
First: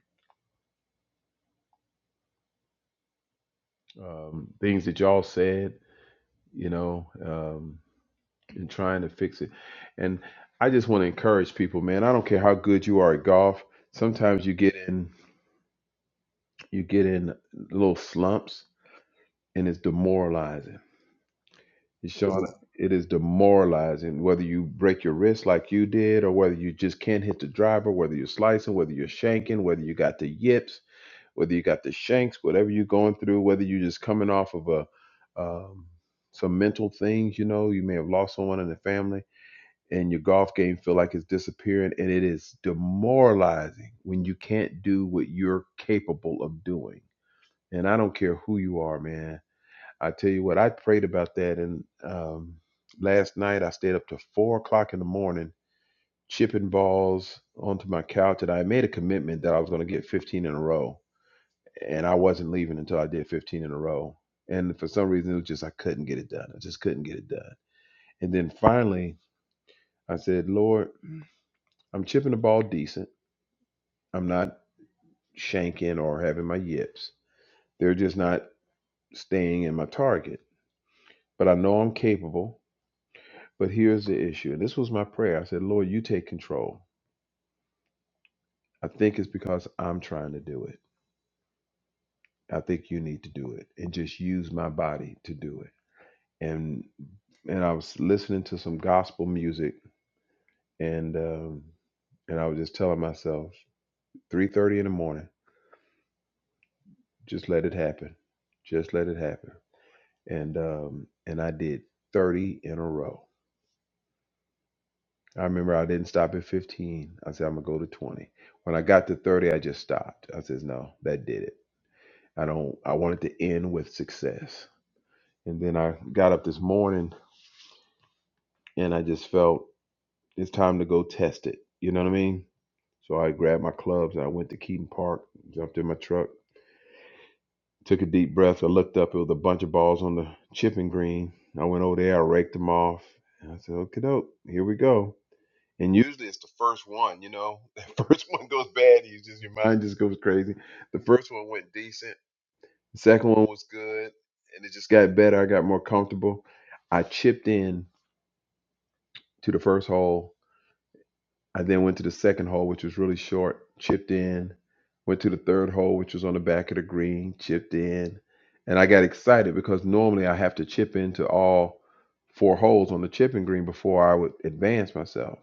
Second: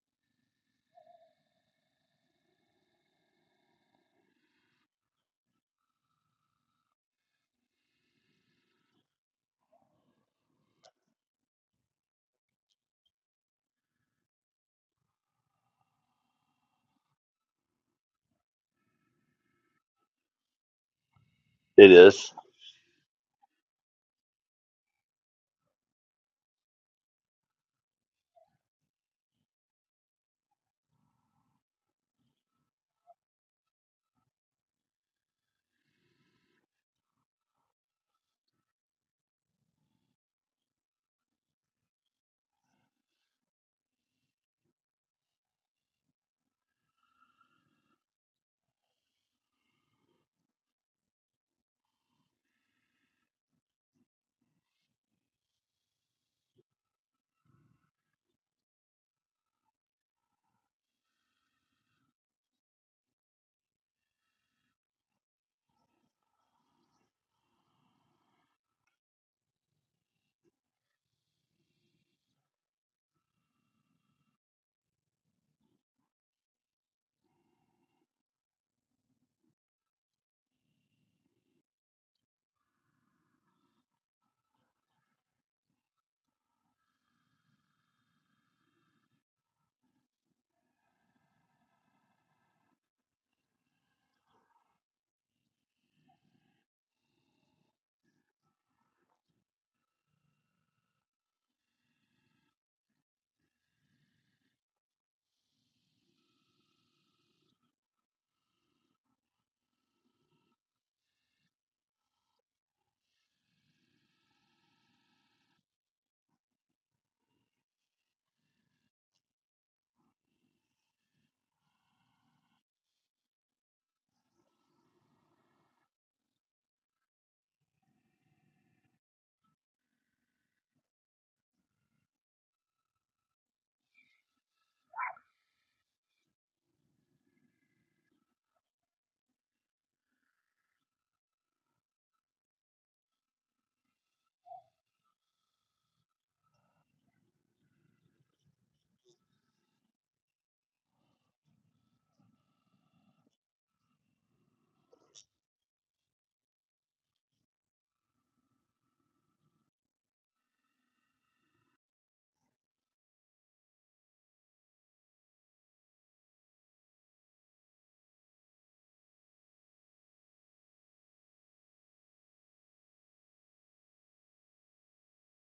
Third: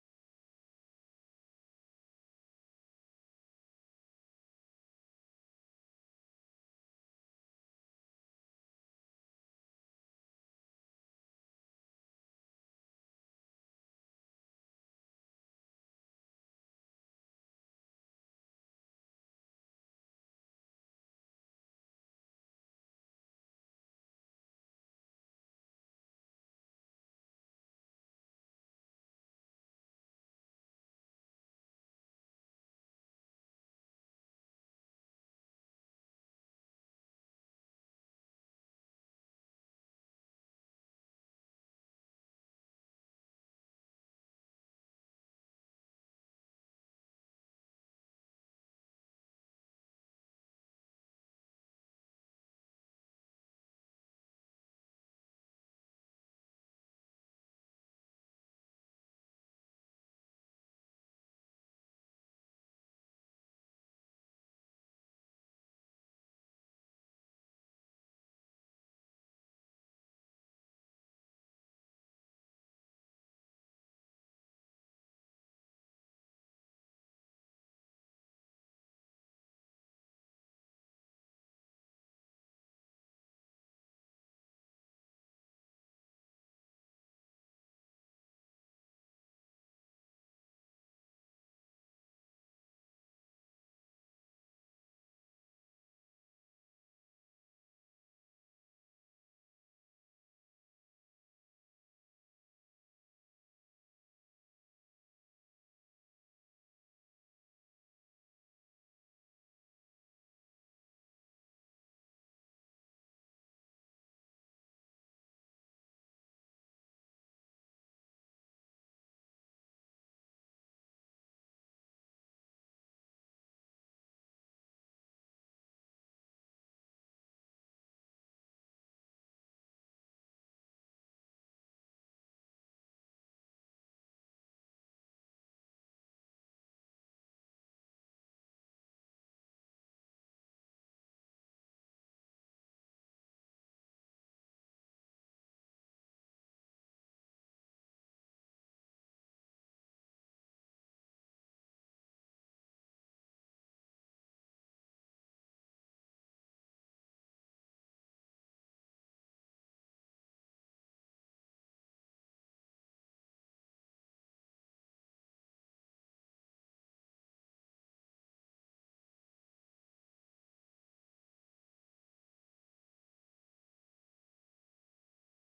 Speaker 2: um things that y'all said, you know, um, and trying to fix it. And I just want to encourage people, man. I don't care how good you are at golf. Sometimes you get in. You get in little slumps and it's demoralizing.
Speaker 1: It
Speaker 2: You
Speaker 1: is.
Speaker 2: Sean, it is demoralizing whether you break your wrist like you did or whether you just can't hit the driver, whether you're slicing, whether you're shanking, whether you got the yips, whether you got the shanks, whatever you're going through, whether you're just coming off of a um, some mental things, you know, you may have lost someone in the family and your golf game feel like it's disappearing and it is demoralizing when you can't do what you're capable of doing and I don't care who you are, man. I tell you what, I prayed about that. And um, last night I stayed up to four o'clock in the morning chipping balls onto my couch. And I made a commitment that I was going to get 15 in a row. And I wasn't leaving until I did 15 in a row. And for some reason, it was just I couldn't get it done. I just couldn't get it done. And then finally, I said, Lord, I'm chipping the ball decent. I'm not shanking or having my yips. They're just not staying in my target. But I know I'm capable But here's the issue. And this was my prayer. I said, Lord, you take control. I think it's because I'm trying to do it. I think you need to do it and just use my body to do it. And and I was listening to some gospel music and um and I was just telling myself, 3:30 in the morning, just let it happen. Just let it happen. And um and I did 30 in a row. I remember I didn't stop at 15. I said I'm going to go to 20. When I got to 30, I just stopped. I says, "No, that did it." I don't I wanted to end with success. And then I got up this morning and I just felt it's time to go test it. You know what I mean? So I grabbed my clubs and I went to Keaton Park, jumped in my truck, took a deep breath. I looked up, it was a bunch of balls on the chipping green. I went over there, I raked them off. And I said, okay, doke, here we go. And usually it's the first one, you know. The first one goes bad, you just your mind just goes crazy. The first one went decent. The second one was good, and it just got better. I got more comfortable. I chipped in to the first hole. I then went to the second hole, which was really short. Chipped in. Went to the third hole, which was on the back of the green. Chipped in, and I got excited because normally I have to chip into all four holes on the chipping green before I would advance myself.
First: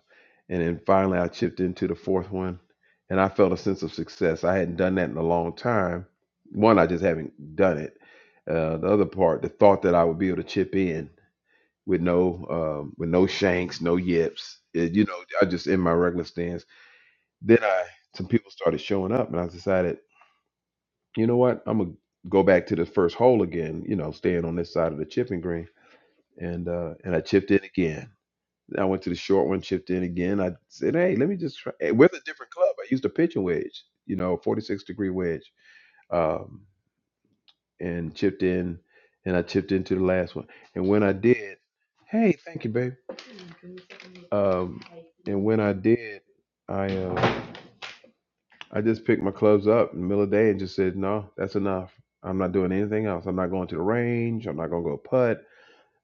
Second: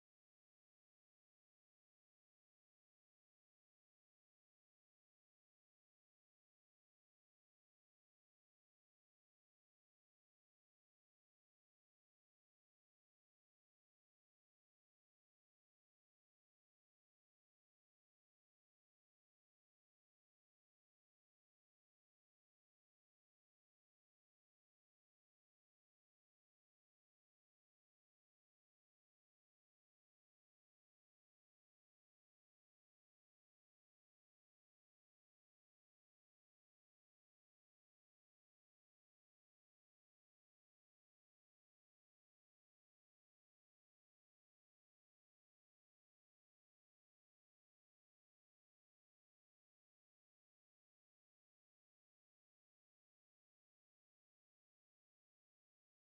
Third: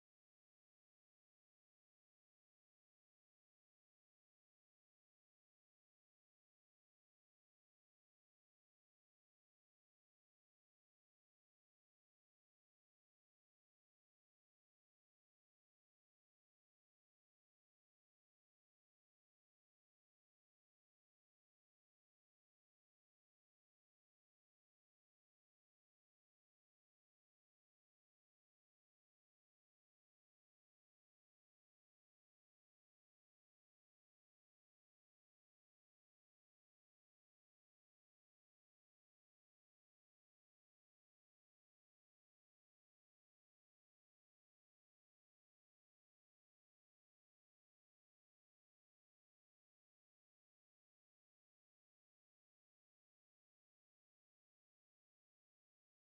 Speaker 2: And then finally I chipped into the fourth one and I felt a sense of success. I hadn't done that in a long time. One, I just haven't done it. Uh, the other part, the thought that I would be able to chip in with no um, with no shanks, no yips. It- you know, I just in my regular stance. Then I some people started showing up and I decided, you know what, I'm gonna go back to the first hole again, you know, staying on this side of the chipping green. And uh and I chipped in again I went to the short one, chipped in again. I said, hey, let me just try eh, with a different club. I used a pitching wedge, you know, 46 degree wedge, um, and chipped in, and I chipped into the last one. And when I did, hey, thank you, babe. Um, and when I did, I uh, I just picked my clubs up in the middle of the day and just said, no, that's enough. I'm not doing anything else. I'm not going to the range. I'm not going to go putt.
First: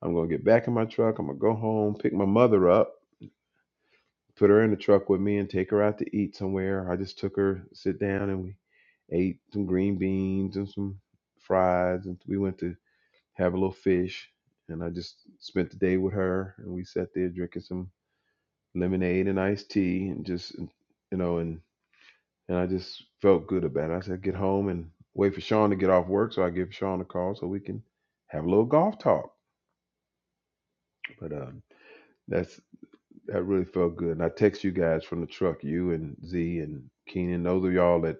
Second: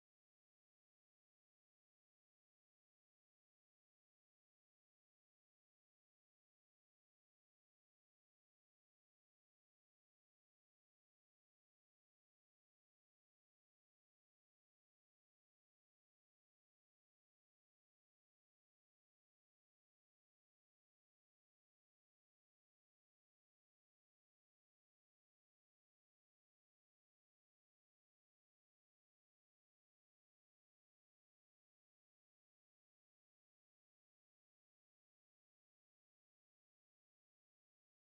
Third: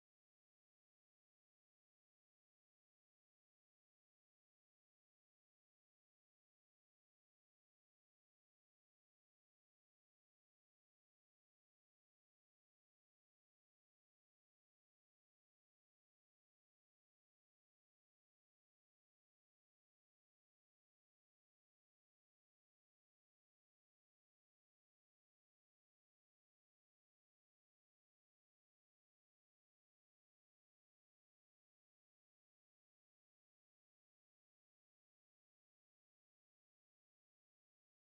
Speaker 2: I'm going to get back in my truck. I'm going to go home, pick my mother up put her in the truck with me and take her out to eat somewhere. I just took her, sit down, and we ate some green beans and some fries, and we went to have a little fish. And I just spent the day with her, and we sat there drinking some lemonade and iced tea, and just you know, and and I just felt good about it. I said, get home and wait for Sean to get off work, so I give Sean a call so we can have a little golf talk. But um, that's That really felt good. And I text you guys from the truck, you and Z and Keenan. Those of y'all that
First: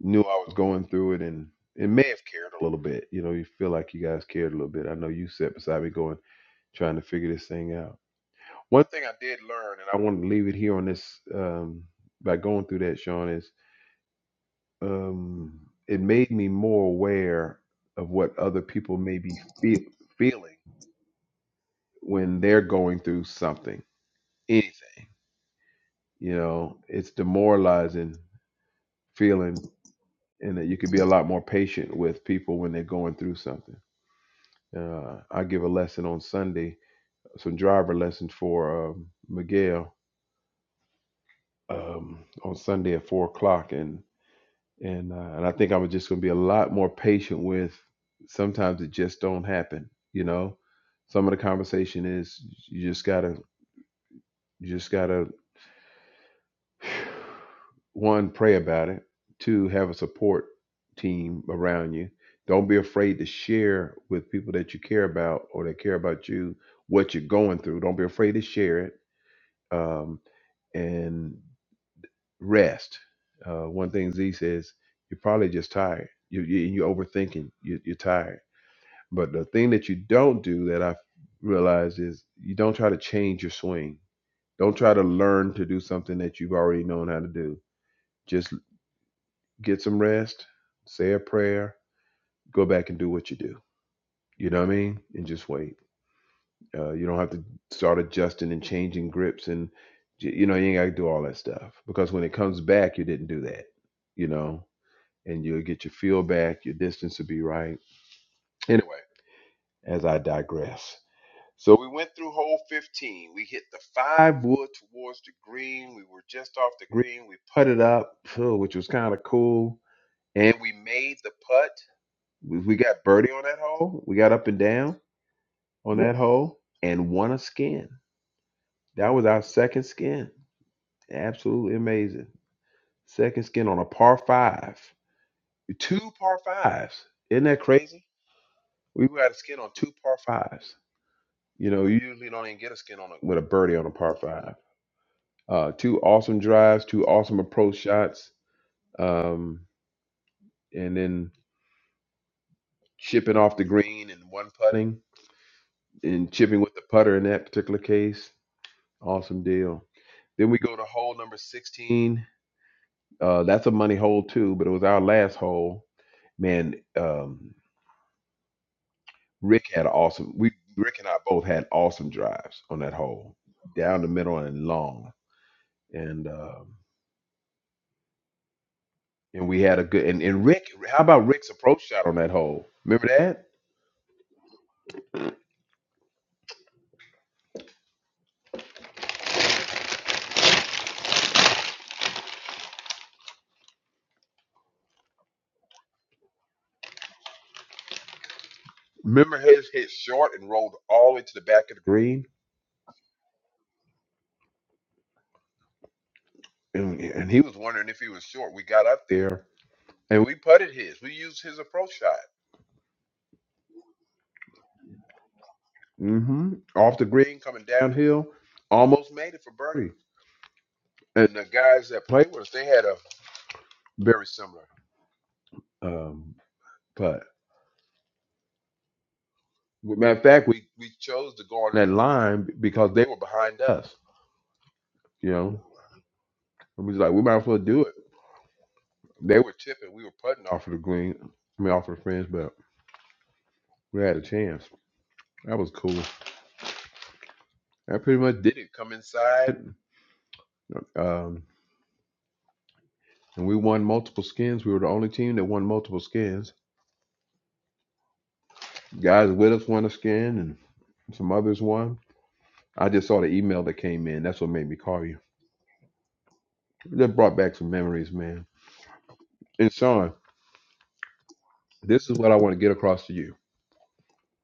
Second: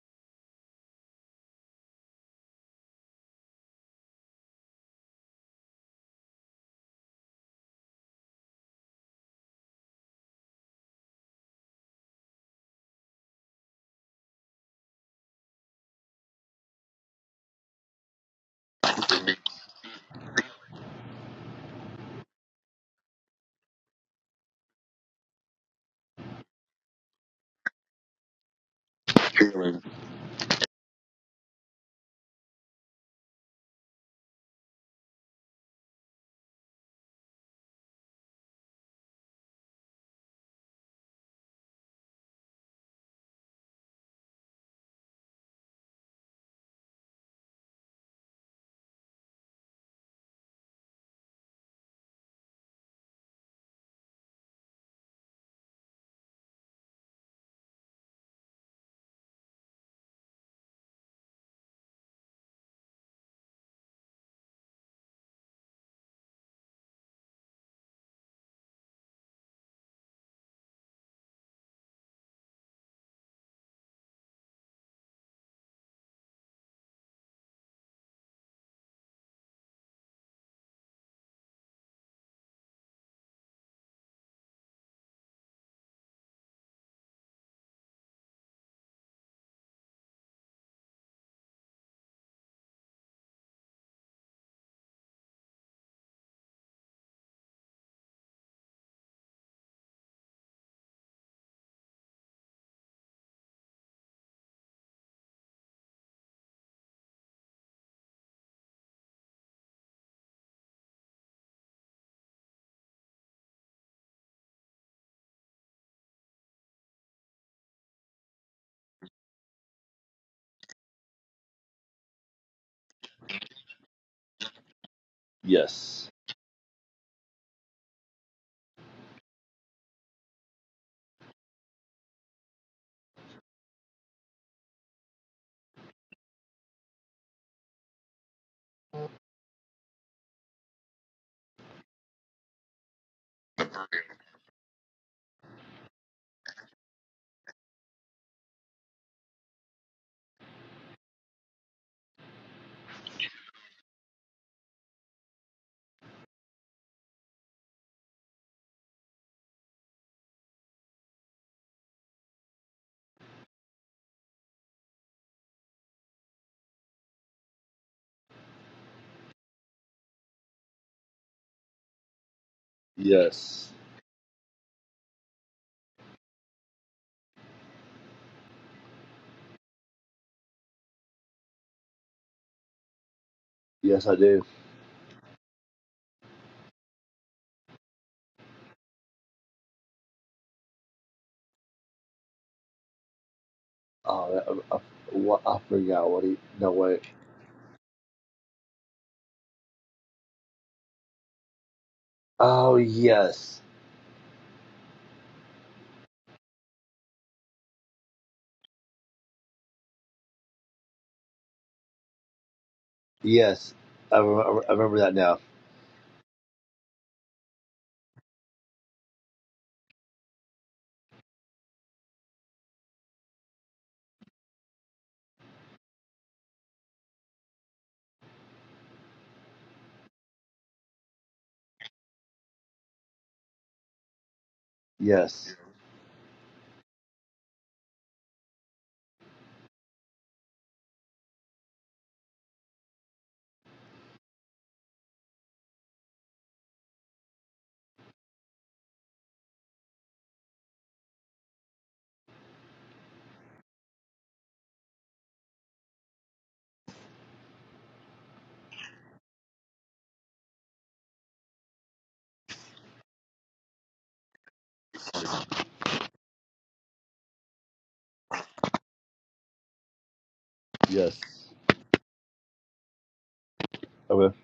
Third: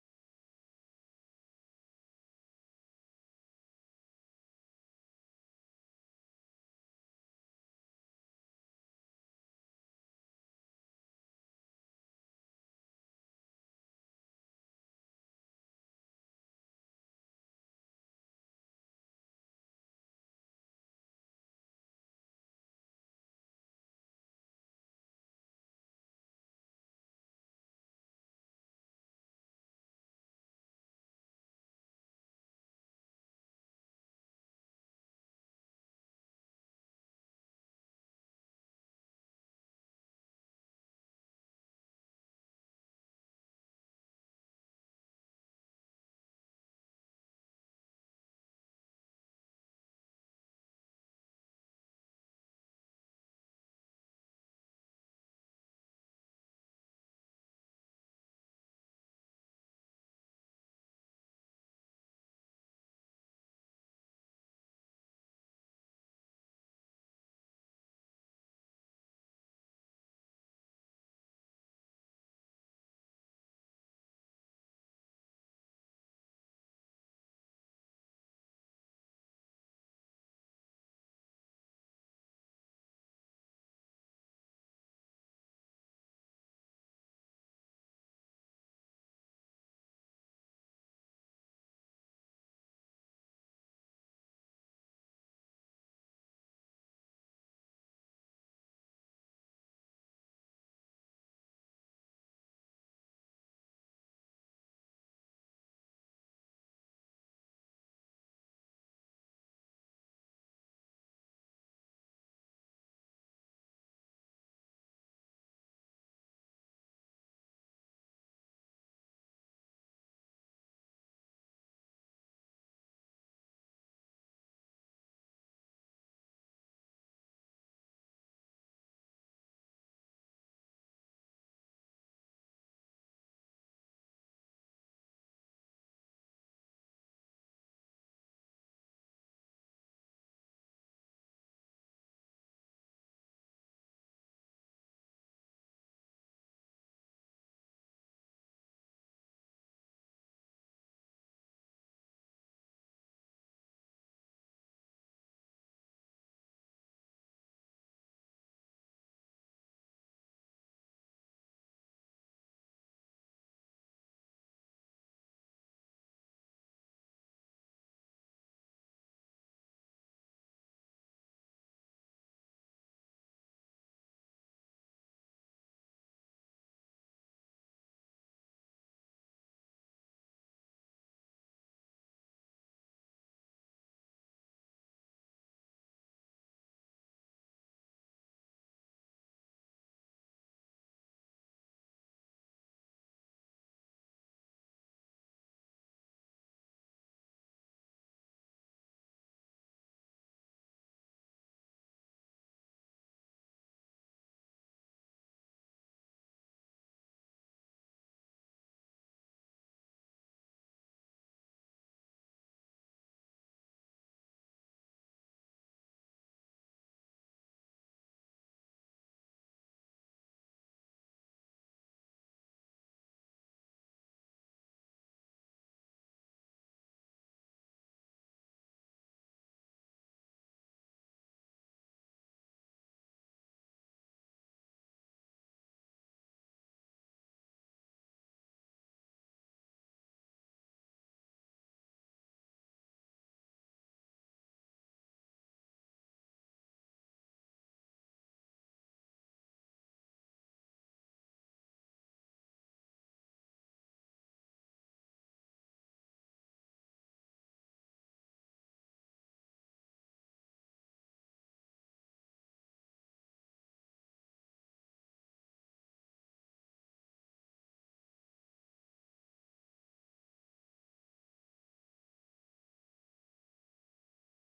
Speaker 2: knew I was going through it and it may have cared a little bit. You know, you feel like you guys cared a little bit. I know you sat beside me going, trying to figure this thing out. One thing I did learn, and I want to leave it here on this um, by going through that, Sean, is um, it made me more aware of what other people may be feel, feeling when they're going through something, anything. You know, it's demoralizing feeling
Speaker 1: Healing.
Speaker 2: and that you could be a lot more patient with people when they're going through something. Uh, I give a lesson on Sunday, some driver lessons for um, Miguel um, on Sunday at four o'clock, and and uh, and I think I'm just going to be a lot more patient with. Sometimes it just don't happen, you know. Some of the conversation is you just gotta you just gotta one, pray about it. Two, have a support team around you. Don't be afraid to share with people that you care about or that care about you what you're going through. Don't be afraid to share it. Um, and rest. Uh, one thing Z says, you're probably just tired. You, you, you're overthinking. You, you're tired. But the thing that you don't do that I've realized is you don't try to change your swing. Don't try to learn to do something that you've already known how to do Just get some rest, say a prayer, go back and do what you do. You know what I mean? And just wait. Uh, you don't have to start adjusting and changing grips and you know you ain't got to do all that stuff because when it comes back, you didn't do that. You know, and you'll get your feel back. Your distance will be right. Anyway, as I digress. So we went through hole 15. We hit the five wood towards the green. We were just off the green. We putted up, which was kind of cool. And we made the putt We, we got birdie on that hole. We got up and down on
Speaker 1: Yes.
Speaker 2: that hole and won a skin. That was our second skin. Absolutely amazing. Second skin on a par five. Two par fives. Isn't that crazy? We got a skin on two par fives. You know, you usually don't even get a skin on a, with a birdie on a par five. Uh, two awesome drives, two awesome approach shots, um, and then chipping off the green and one putting and chipping with the putter in that particular case. Awesome deal. Then we go to hole number 16. Uh, that's a money hole too, but it was our last hole. Man, um, Rick had an awesome. We Rick and I both had awesome drives on that hole,
Speaker 1: Yes.
Speaker 2: down the middle and long, and um, and we had a good. And, and Rick, how about Rick's approach shot on that hole? Remember that?
Speaker 1: Yes, I do. Oh, I, I, what, I forgot what he. No, wait.
Speaker 2: Remember his hit short and rolled all the way to the back of the green,
Speaker 1: Oh, yes.
Speaker 2: and, and he was wondering if he was short. We got up there and we putted his. We used his approach shot
Speaker 1: Yes. I, remember. I remember that now.
Speaker 2: hmm Off the green, coming downhill, almost made it for birdie. And the guys that played with us, they had a very similar um, putt. Well, Matter of fact, we, we chose to go on that line because they were behind us. You
Speaker 1: Yes.
Speaker 2: know, and we was like, we might as well do it. They were tipping, we were putting off of the green. I mean, off of the fringe, but we had a chance. That was cool. That pretty much did it. Come inside, um, and we won multiple skins. We were the only team that won multiple skins Guys with us won a skin and some others won. I just saw the email that came in. That's what made me call you. That brought back some memories, man. And Sean,
Speaker 1: Yes.
Speaker 2: this is what I want to get across to you.
Speaker 1: Okay.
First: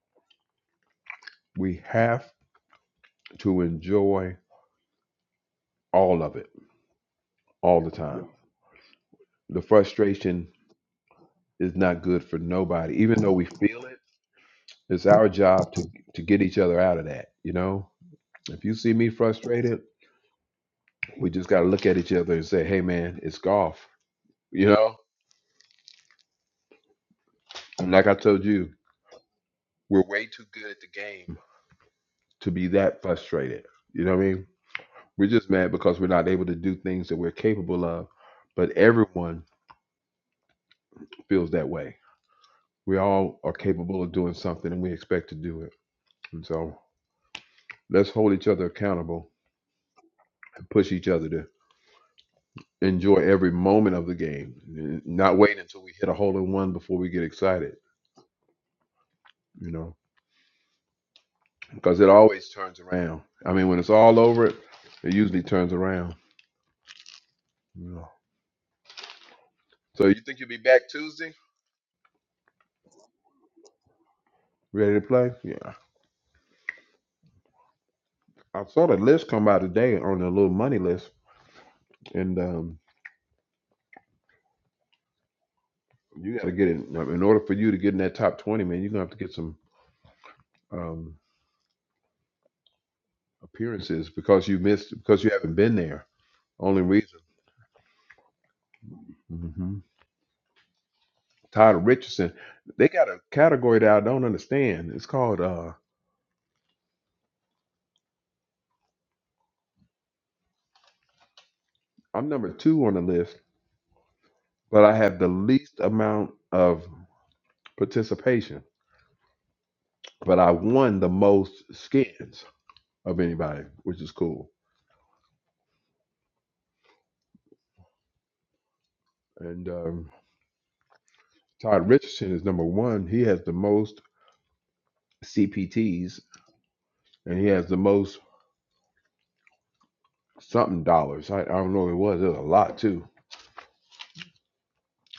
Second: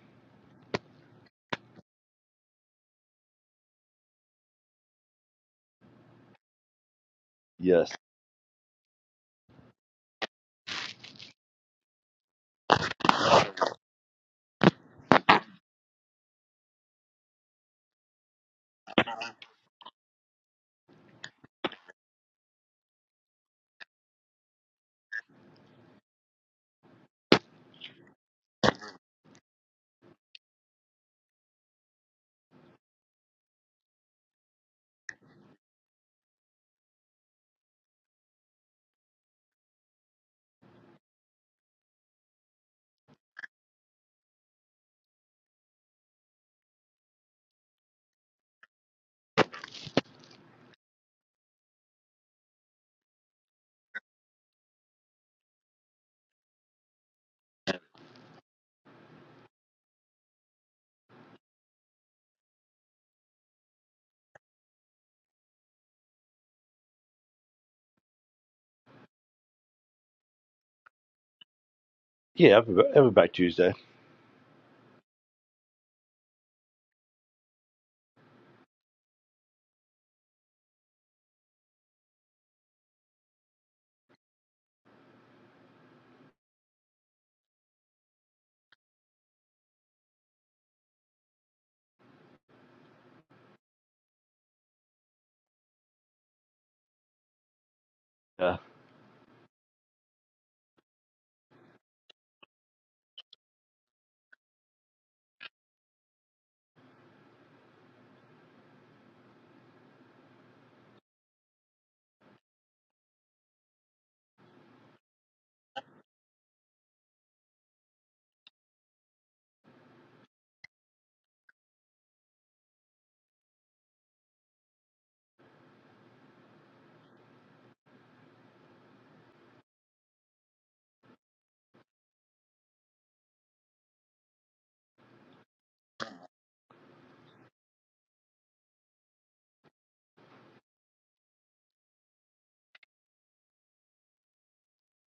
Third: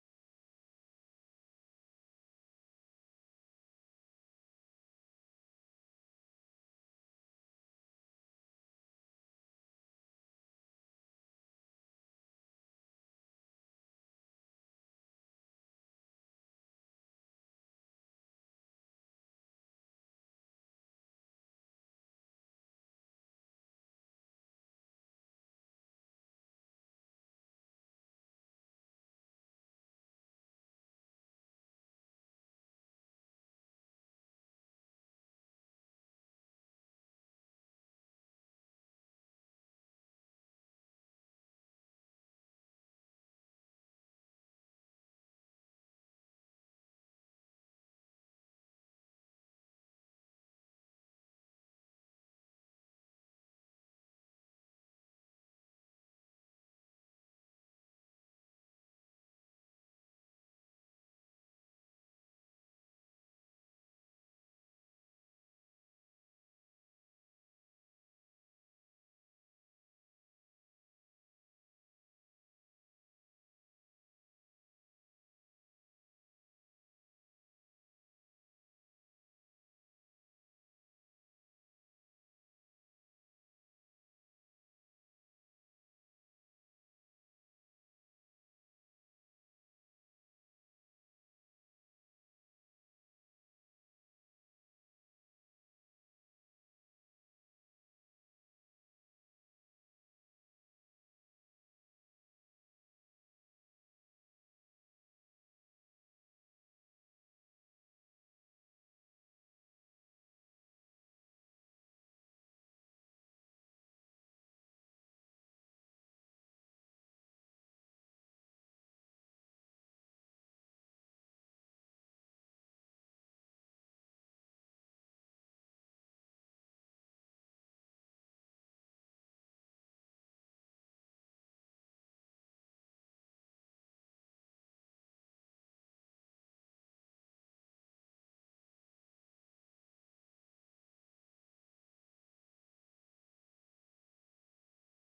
Speaker 2: We have to enjoy all of it all the
Speaker 1: Yes.
Speaker 2: time. The frustration is not good for nobody, even though we feel it. It's our job to, to get each other out of that, you know? If you see me frustrated, we just got to look at each other and say, hey, man, it's golf, you know? And like I told you, we're way too good at the game to be that frustrated. You know what I mean? We're just mad because we're not able to do things that we're capable of, but everyone feels that way. We all are capable of doing something and we expect to do it. And so let's hold each other accountable and push each other to enjoy every moment of the game, not wait until we hit a hole in one before we get excited, you know, because it always turns around. I mean, when it's all over, it usually turns around. You know. So you think you'll be back Tuesday?
Speaker 1: Yeah, every, every back Tuesday.
Speaker 2: Ready to play? Yeah. I saw the list come out today on the little money list, and um, you got to get in. In order for you to get in that top twenty, man, you're gonna have to get some um, appearances because you missed because you haven't been there. Only reason.
Speaker 1: Yeah.
Speaker 2: hmm Tyler Richardson, they got a category that I don't understand. It's called uh, I'm number two on the list, but I have the least amount of participation, but I won the most skins of anybody, which is cool. And um, Todd Richardson is number one. He has the most CPTs and he has the most something dollars. I, I don't know what it was. It was a lot too.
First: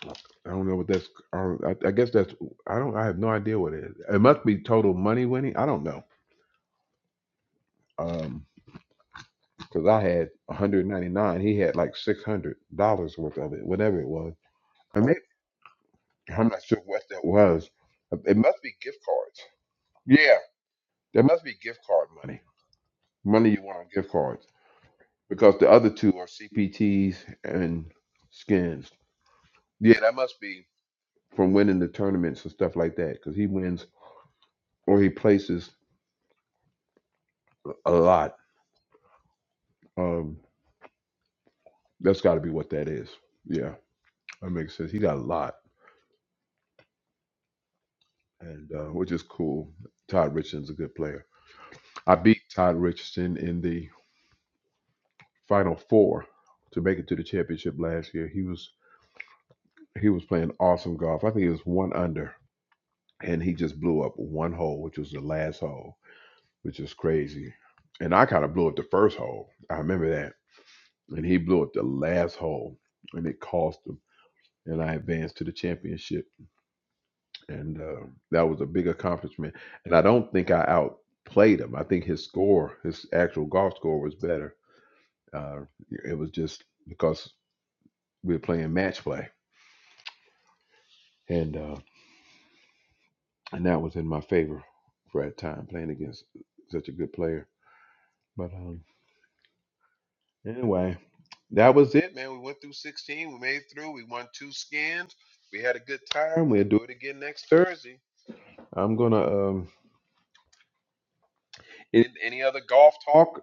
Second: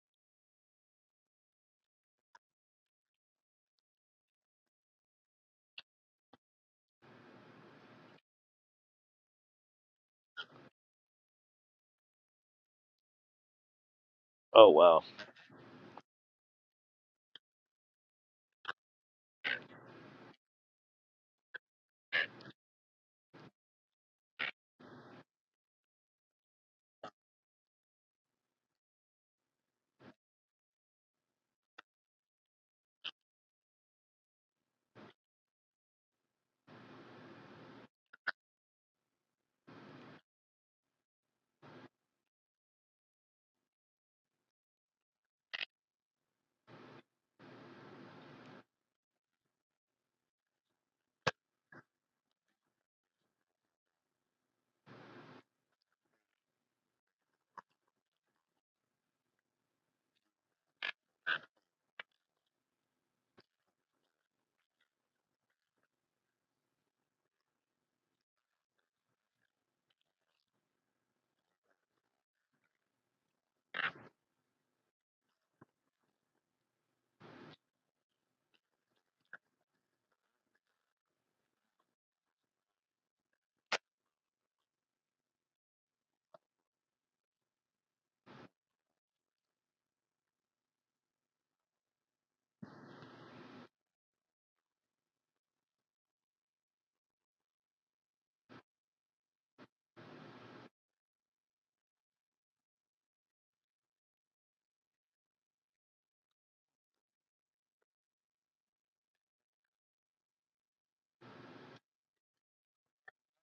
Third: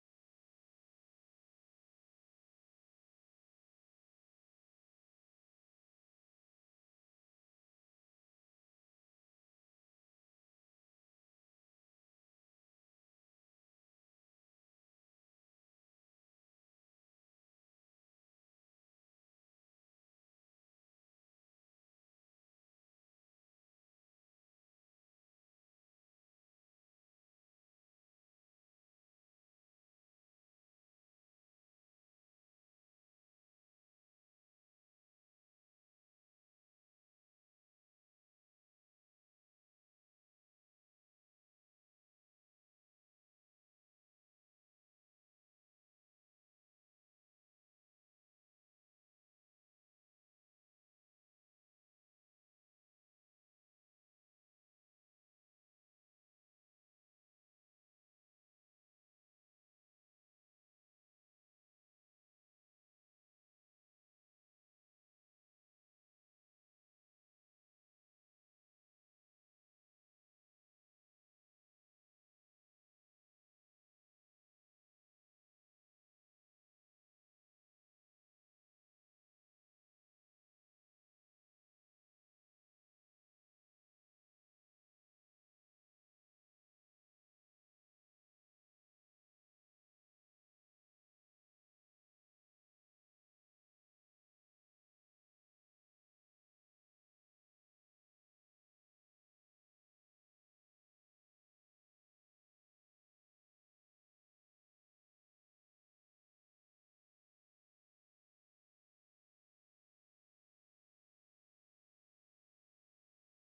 Speaker 2: I don't know what that's. I, I, guess that's. I don't. I have no idea what it is. It must be total money winning. I don't know. Um, because I had 199. He had like 600 dollars worth of it, whatever it was.
Speaker 1: Oh,
Speaker 2: I
Speaker 1: wow.
Speaker 2: may I'm not sure what that was. It must be gift cards. Yeah, there must be gift card money. Money you want on gift cards. because the other two are CPTs and skins. Yeah, that must be from winning the tournaments and stuff like that because he wins or he places a lot. Um, that's got to be what that is. Yeah, that makes sense. He got a lot, and uh, which is cool. Todd Richardson's a good player. I beat Todd Richardson in the final four to make it to the championship last year. He was he was playing awesome golf. I think he was one under, and he just blew up one hole, which was the last hole which is crazy. And I kind of blew up the first hole. I remember that. And he blew up the last hole, and it cost him. And I advanced to the championship, and uh, that was a big accomplishment. And I don't think I outplayed him. I think his score, his actual golf score, was better. Uh, it was just because we were playing match play, and uh, and that was in my favor for that time playing against such a good player. But um, anyway, That was it, man. We went through 16. We made it through. We won two skins. We had a good time. We'll do it again next Thursday. I'm gonna um any, any other golf talk?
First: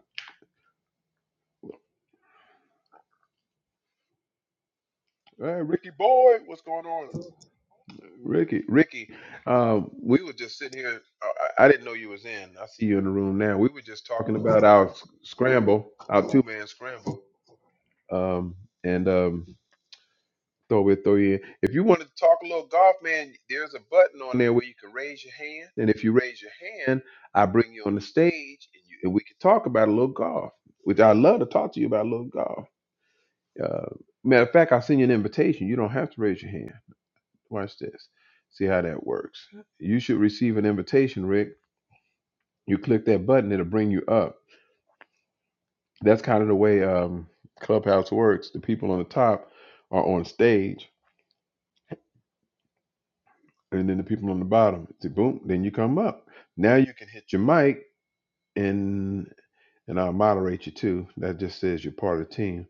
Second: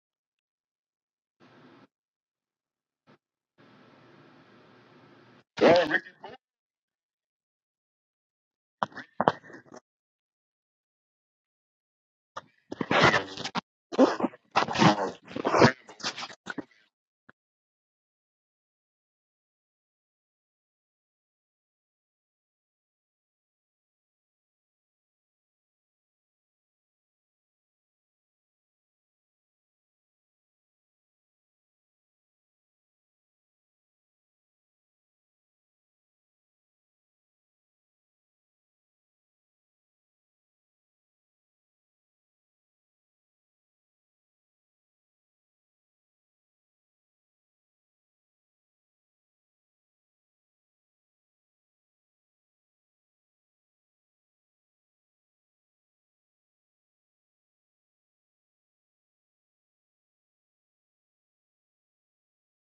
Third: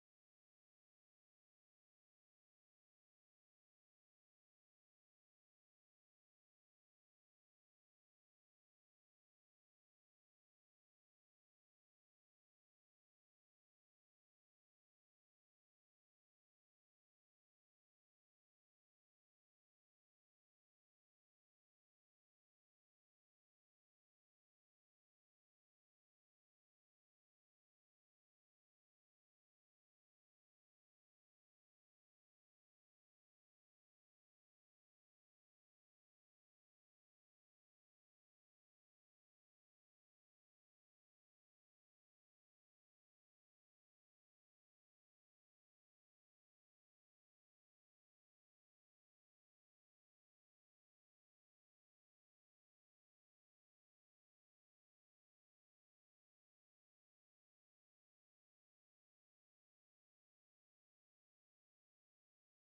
Speaker 2: Hey, Ricky
Speaker 1: Yeah.
Speaker 2: boy, what's going on? Ricky, Ricky, um, we were just sitting here. uh, I, I didn't know you was in. I see you in the room now. We were just talking about our s- scramble, our two man scramble. Um, and um, throw it, throw it. If you want to talk a little golf, man, there's a button on there where you can raise your hand. And if you raise your hand, I bring you on the stage and, you, and we can talk about a little golf, which I love to talk to you about a little golf. Uh, matter of fact, I'll send you an invitation. You don't have to raise your hand. Watch this. See how that works. You should receive an invitation, Rick. You click that button, it'll bring you up. That's kind of the way um, Clubhouse works. The people on the top are on stage and then the people on the bottom. It's a boom, then you come up. Now you can hit your mic and and I'll moderate you too. That just says you're part of the team.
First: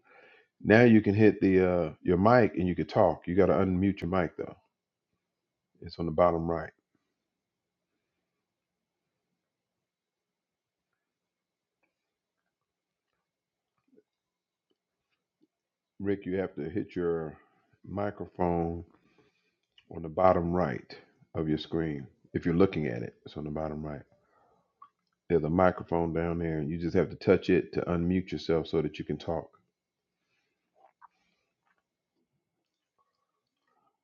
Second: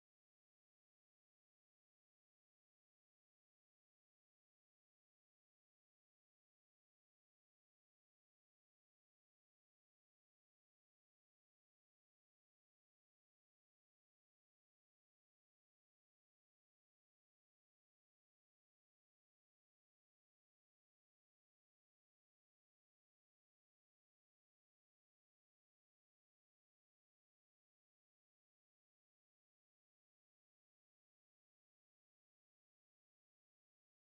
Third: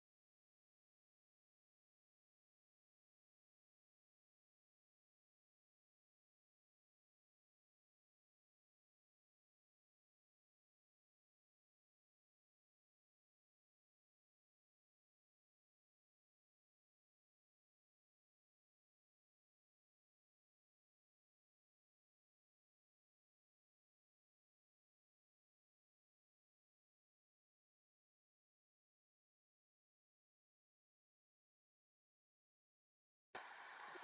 Speaker 2: Now you can hit the uh your mic and you can talk. You gotta unmute your mic though. It's on the bottom right. Rick, you have to hit your microphone on the bottom right of your screen. If you're looking at it, it's on the bottom right. There's a microphone down there and you just have to touch it to unmute yourself so that you can talk.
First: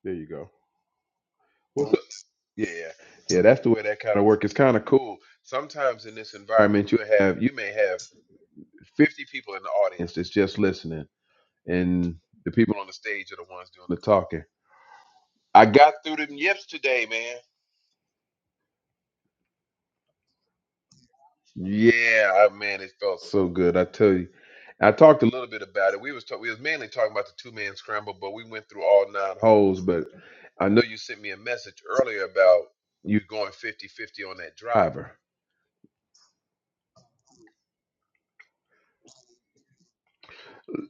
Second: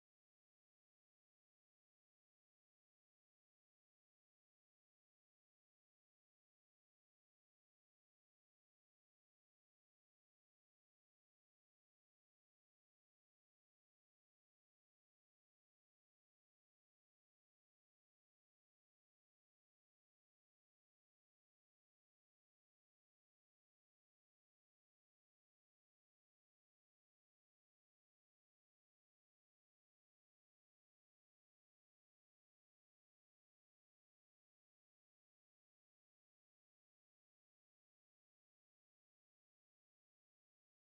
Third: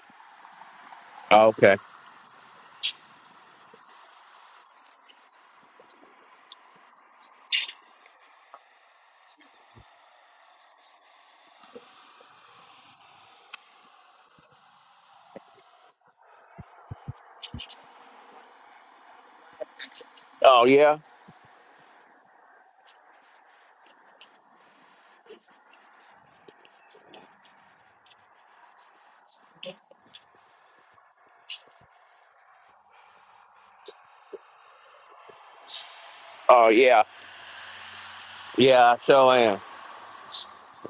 Speaker 2: There you go.
Speaker 3: Okay.
Speaker 2: What's up? Yeah, yeah, yeah. that's the way that kind of work. It's kind of cool. Sometimes in this environment, you have you may have fifty people in the audience that's just listening, and the people on the stage are the ones doing the talking. I got through them yips today, man.
Speaker 3: Oh yeah.
Speaker 2: Yeah, I, man, it felt so good. I tell you, I talked a little bit about it. We was talk, we was mainly talking about the two man scramble, but we went through all nine holes. But I know you sent me a message earlier about you going 50-50 on that driver.
Speaker 3: Oh yeah. Yeah, I sure am.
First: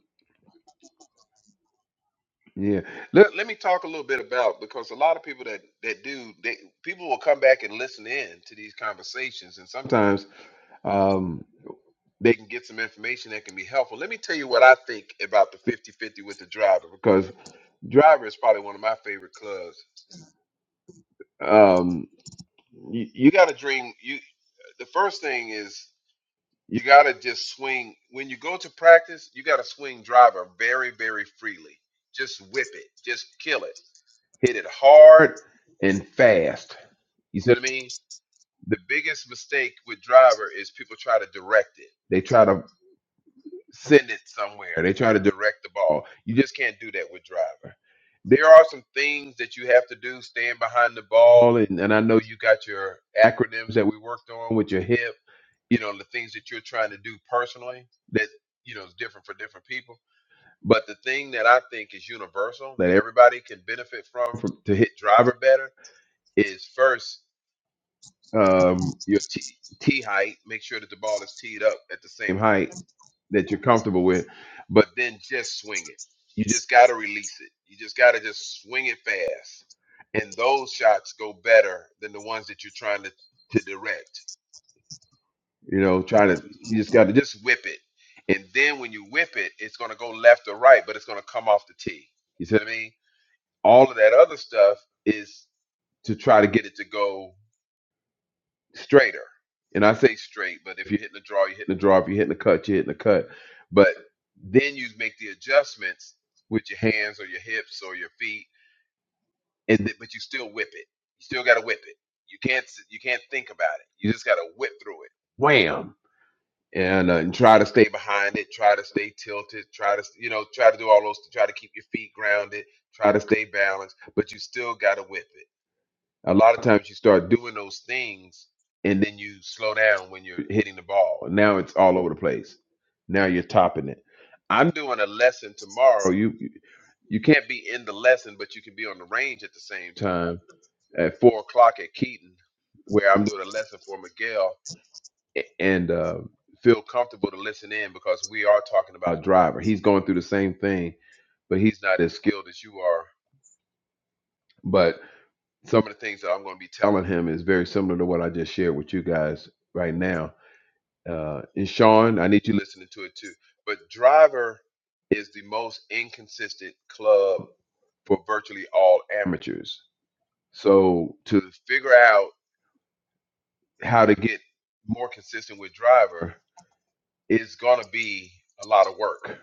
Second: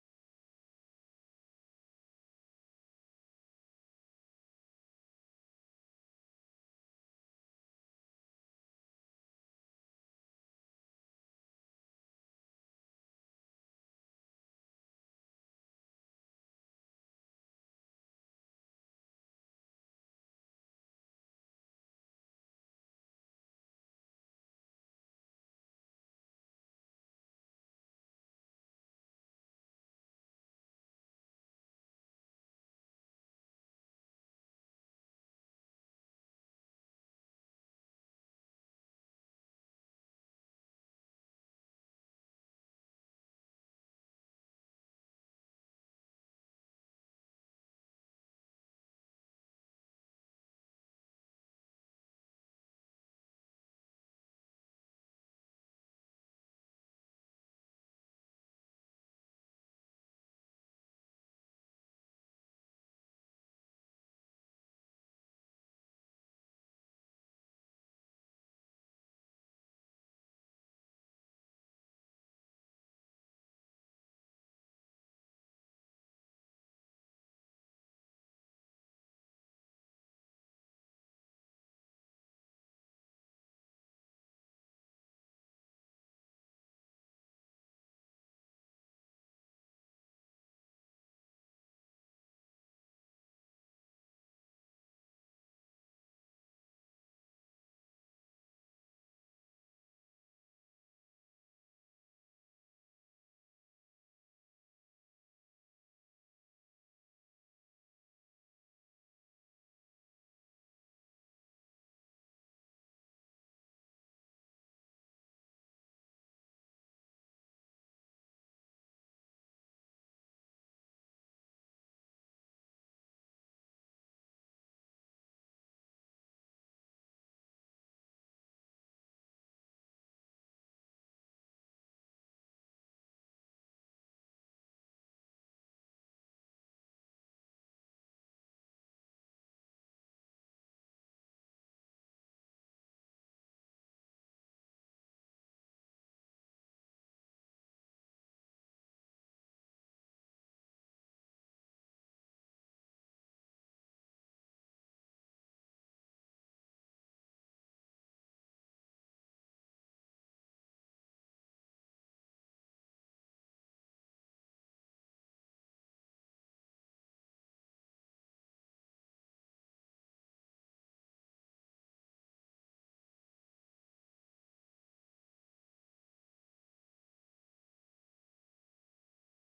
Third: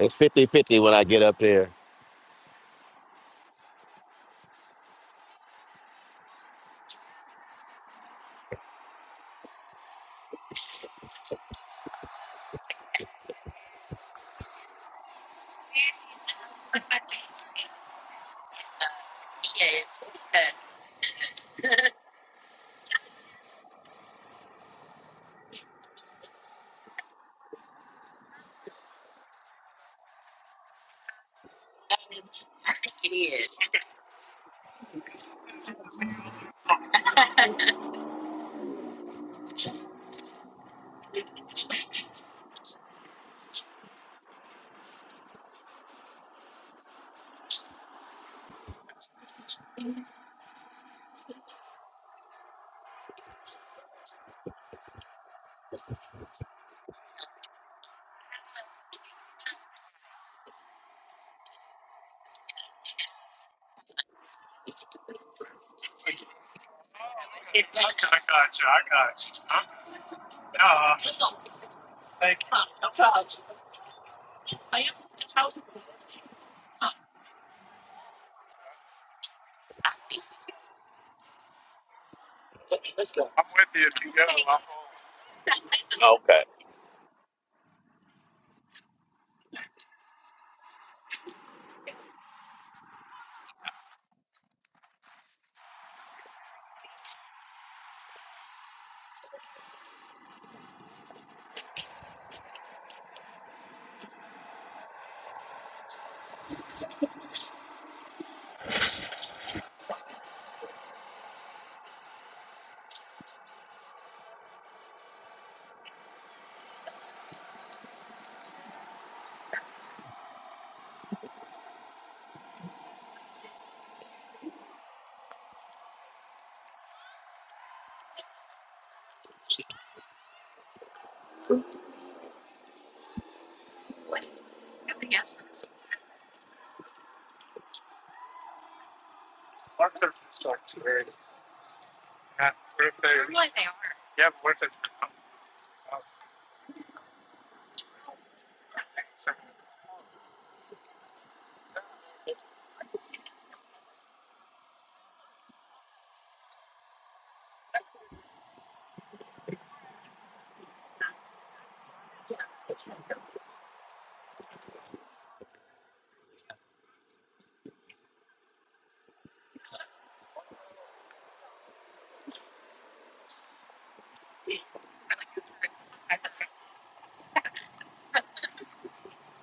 Speaker 3: It's fifty-fifty when I get up there.
Speaker 2: Yeah. Let, let me talk a little bit about because a lot of people that that do they people will come back and listen in to these conversations and sometimes um they can get some information that can be helpful. Let me tell you what I think about the fifty-fifty with the driver because driver is probably one of my favorite clubs. Um you, you got to dream you the first thing is You got to just swing. When you go to practice, you got to swing driver very, very freely. Just whip it. Just kill it. Hit it hard and fast. You see what I mean? The biggest mistake with driver is people try to direct it. They try to send it somewhere. They try to direct the ball. You just can't do that with driver. There are some things that you have to do, stand behind the ball, and, and I know you got your acronyms that we worked on with your hip you know the things that you're trying to do personally that you know is different for different people but the thing that i think is universal that everybody can benefit from, from to hit driver better is first um your tee tee height make sure that the ball is teed up at the same height that you're comfortable with but then just swing it you just got to release it you just got to just swing it fast and those shots go better than the ones that you're trying to to direct You know, try to
Speaker 3: Okay.
Speaker 2: you just got to just whip it, and then when you whip it, it's gonna go left or right, but it's gonna come off the tee. You see what I mean? All of that other stuff is to try to get it to go straighter. And I say straight, but if you're hitting the draw, you're hitting the draw. If you're hitting the cut, you're hitting the cut. But then you make the adjustments with your hands or your hips or your feet, and th- but you still whip it. You still got to whip it. You can't s- you can't think about it. You just got to whip through it. Wham! and, uh, and try to stay behind it, try to stay tilted, try to you know try to do all those try to keep your feet grounded, try to stay balanced, but you still got to whip it. A lot of times you start doing those things and then you slow down when you're hitting the ball. now it's all over the place. Now you're topping it. I'm doing a lesson tomorrow. You you you can't be in the lesson, but you can be on the range at the same time at four o'clock at Keaton, where I'm doing a lesson for Miguel and uh, feel comfortable to listen in because we are talking about a driver. He's going through the same thing, but he's not as skilled as you are. But some of the things that I'm going to be telling him is very similar to what I just shared with you guys right now. Uh, and Sean, I need you listening to it too. But driver is the most inconsistent club for virtually all amateurs. So to figure out how to get more consistent with driver, it's going to be a lot of work